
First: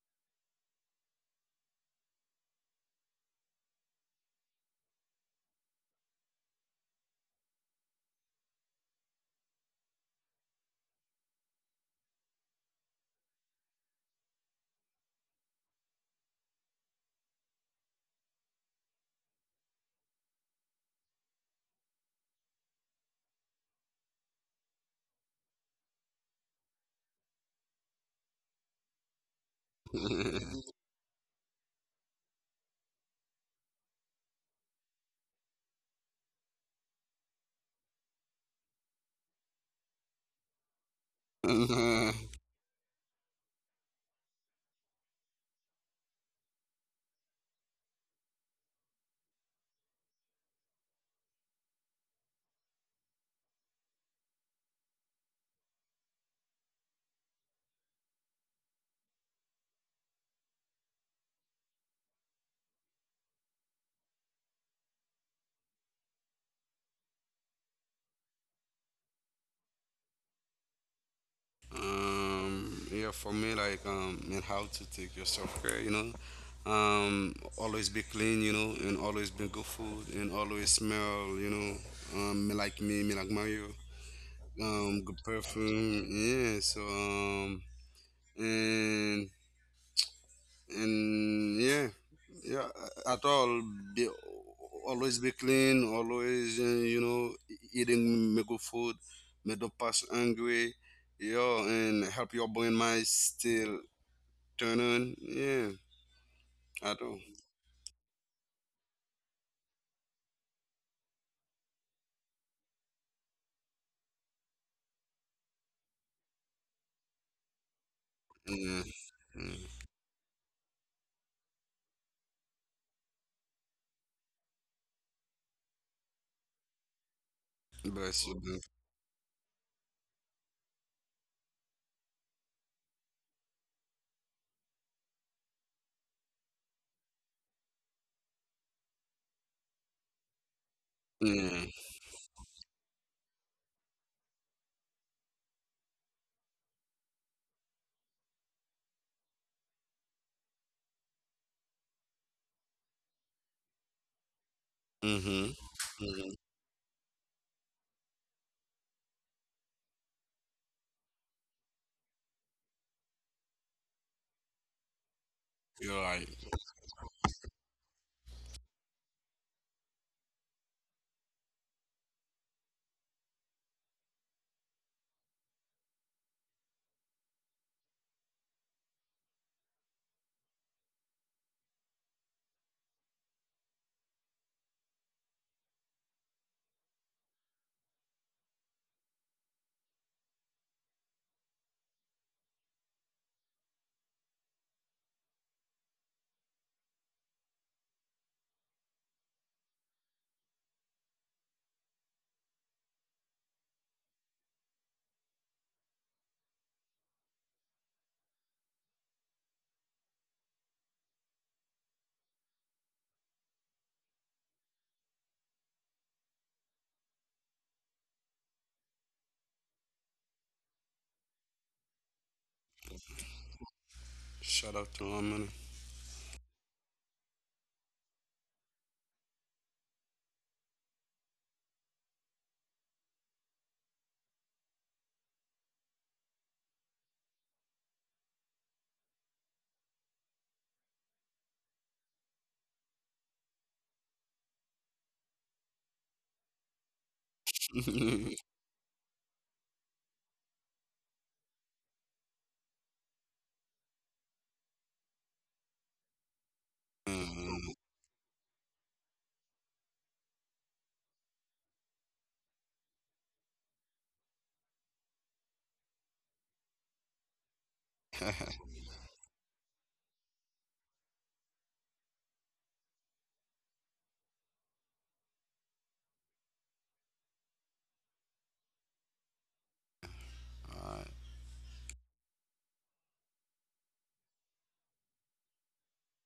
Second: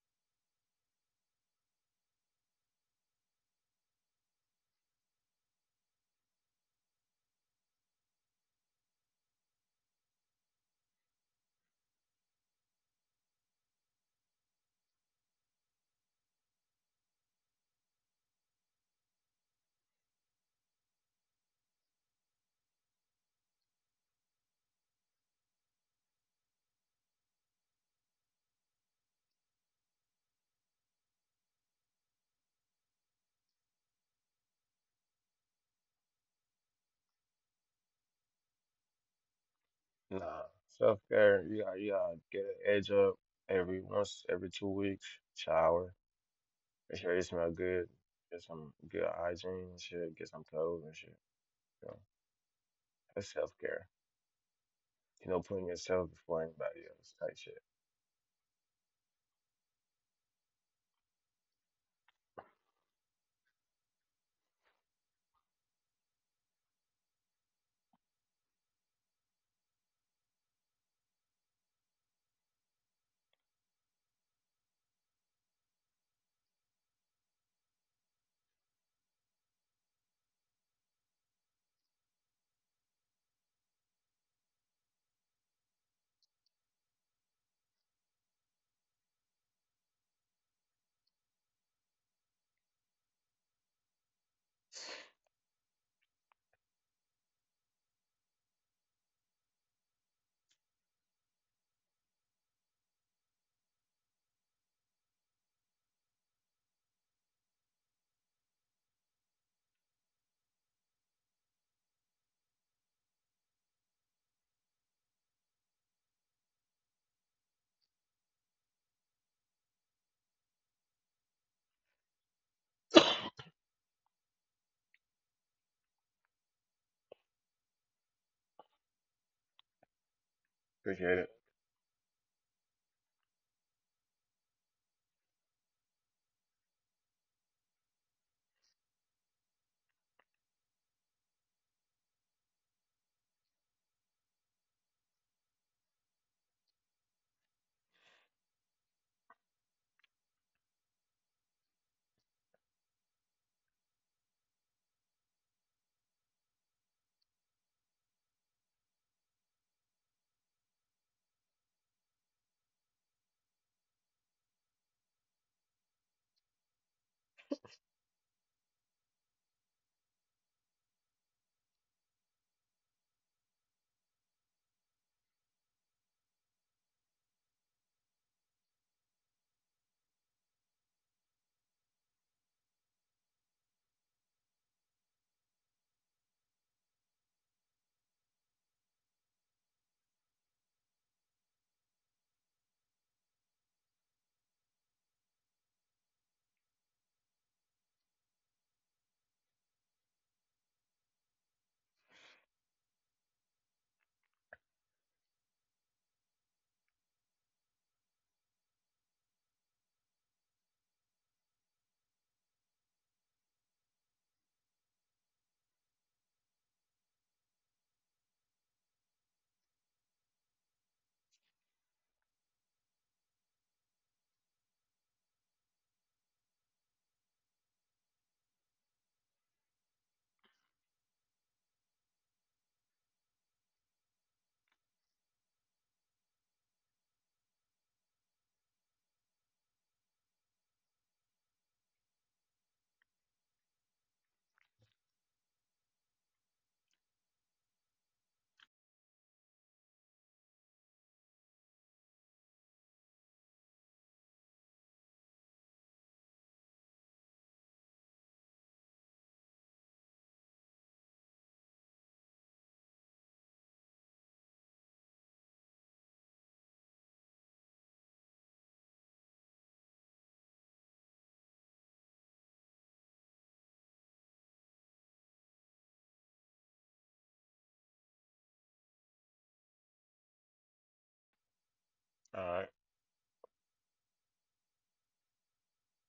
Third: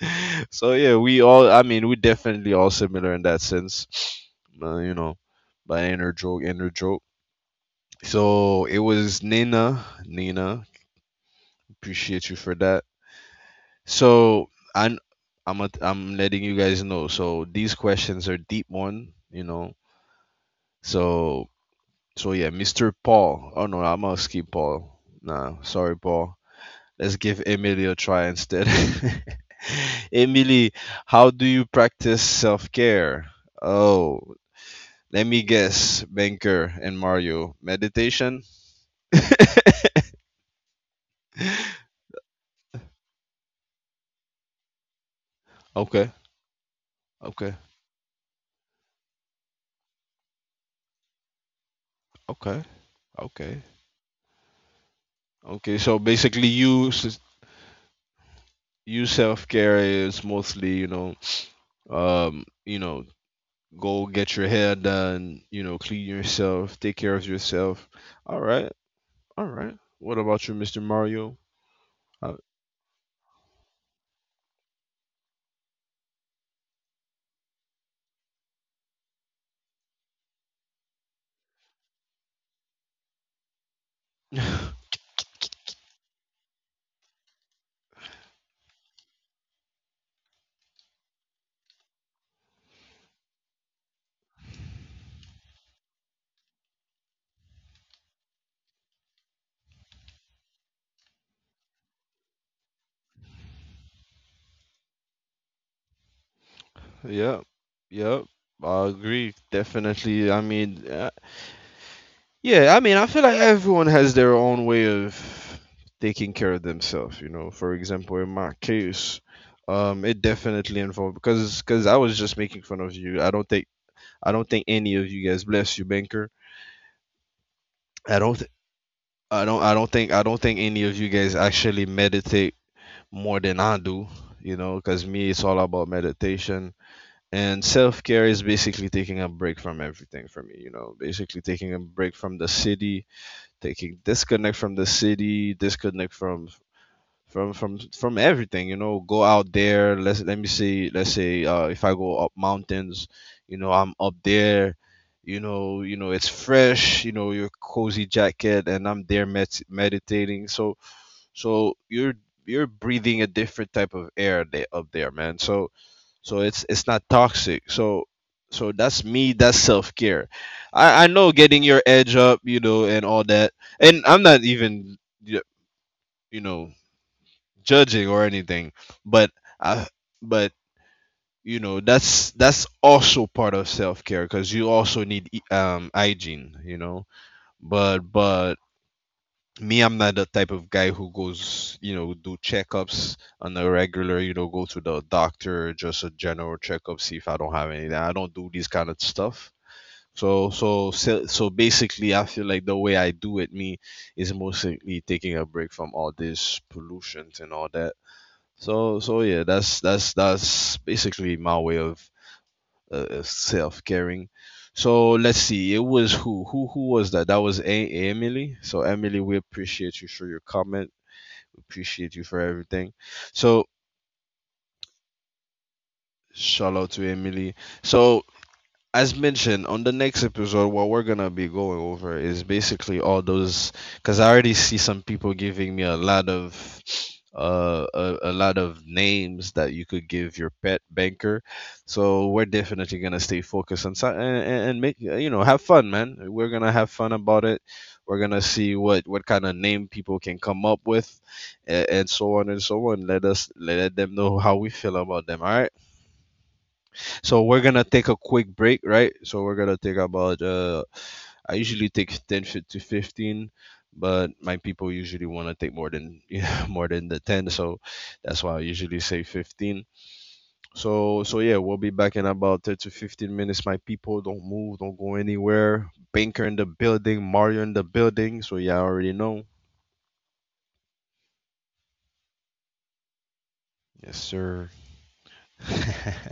[LAUGHS] So yeah, we all, I mean, we definitely all similar in that sense [SNIFFS] you know, by inner joke, inner joke. So it was Nina. Nina, appreciate you for that. So I'm letting you guys know. So these questions are deep one, you know. So so yeah, Mr. Paul. Oh no, I'm gonna skip Paul. Nah, sorry, Paul. Let's give Emily a try instead. [LAUGHS] for Emily, how do you practice self care? Oh, let me guess, Banker and Mario. Meditation? Nah, self care, you [LAUGHS] me. gotta [LAUGHS] get an edge up every once every two weeks. Shower, Okay, make sure you okay, smell good, get some good hygiene and shit, get some clothes and shit. You know, okay, that's self okay. care. You know, putting Okay, so yourself basically, before anybody you s- else type shit. you self care is mostly, you know, you know, go get your hair done, you know, clean yourself, take care of yourself. All right, all right. What about you, Mr. Mario? Uh, yeah, for me, like, and how to take your self care, you know. Always be clean, you know, and always be good food, and always smell, you know, me like Mario, [LAUGHS] good perfume, yeah. So, and and yeah, yeah, at all, be always be clean, always, you know, eating me good food, me don't pass hungry. Yo, and help your brain mind still turn on, yeah, I do. yeah, yeah. I agree. Definitely. I mean, yeah, I mean, I feel like everyone has their own way of taking care of themselves. You know, for example, in my Yeah, case, mm. It definitely involved because I was just making fun of you. I don't think any of you guys, bless you, banker. I Bless don't you, th- man. I don't think any of you Appreciate it. guys actually meditate more than I do. You know, because me, it's all about meditation. And self care is basically taking a break from everything for me, you know, basically taking Yeah. a break from the city. They can disconnect from the city, disconnect from everything. You know, go out there. Let me see. Let's say, if I go up mountains, you know, I'm up there. Mm-hmm. You know, it's Mm-hmm. fresh. You know, your cozy jacket, and I'm there meditating. So so you're breathing a different type of air they, up there, man. So You're right. so it's not toxic. So so that's me. That's self care. I know getting your edge up, you know, and all that. And I'm not even, y- you know, judging or anything, but I but you know, that's also part of self care because you also need, hygiene, you know. But me, I'm not the type of guy who goes, you know, do checkups on a regular, you know, go to the doctor, just a general checkup, see if I don't have anything. I don't do these kind of stuff. So so so, so basically, I feel like the way I do it, me, is mostly taking a break from all this pollutions and all that. So so yeah, that's basically my way of, self-caring. So let's see. It was who? Who? Who was that? That was Emily. So Emily, we appreciate you for your comment. Appreciate you for everything. So Shout out to Harmony. shout out to Emily. So as mentioned, on the next episode, what we're gonna be going over is basically all those. Because I already see some people giving me a lot of names that you could give your pet banker. So we're definitely gonna stay focused on, so- and make, you know, have fun, man. We're gonna have fun about it. We're gonna [LAUGHS] see what kind of name people can come up with, and so on and so on. Let us let them know how we feel about them. All right. So we're mm. [LAUGHS] gonna take a quick break, right? So we're gonna take about, I usually take 10 to 15, but my people usually want to take more than [LAUGHS] yeah, more than the 10, so All that's why I usually say 15. So so yeah, we'll be back in about 10 to 15 minutes. My people, don't move, don't go anywhere. Banker in the building, Mario in the building. So yeah, I already know. right. All right. Yes, sir. [LAUGHS]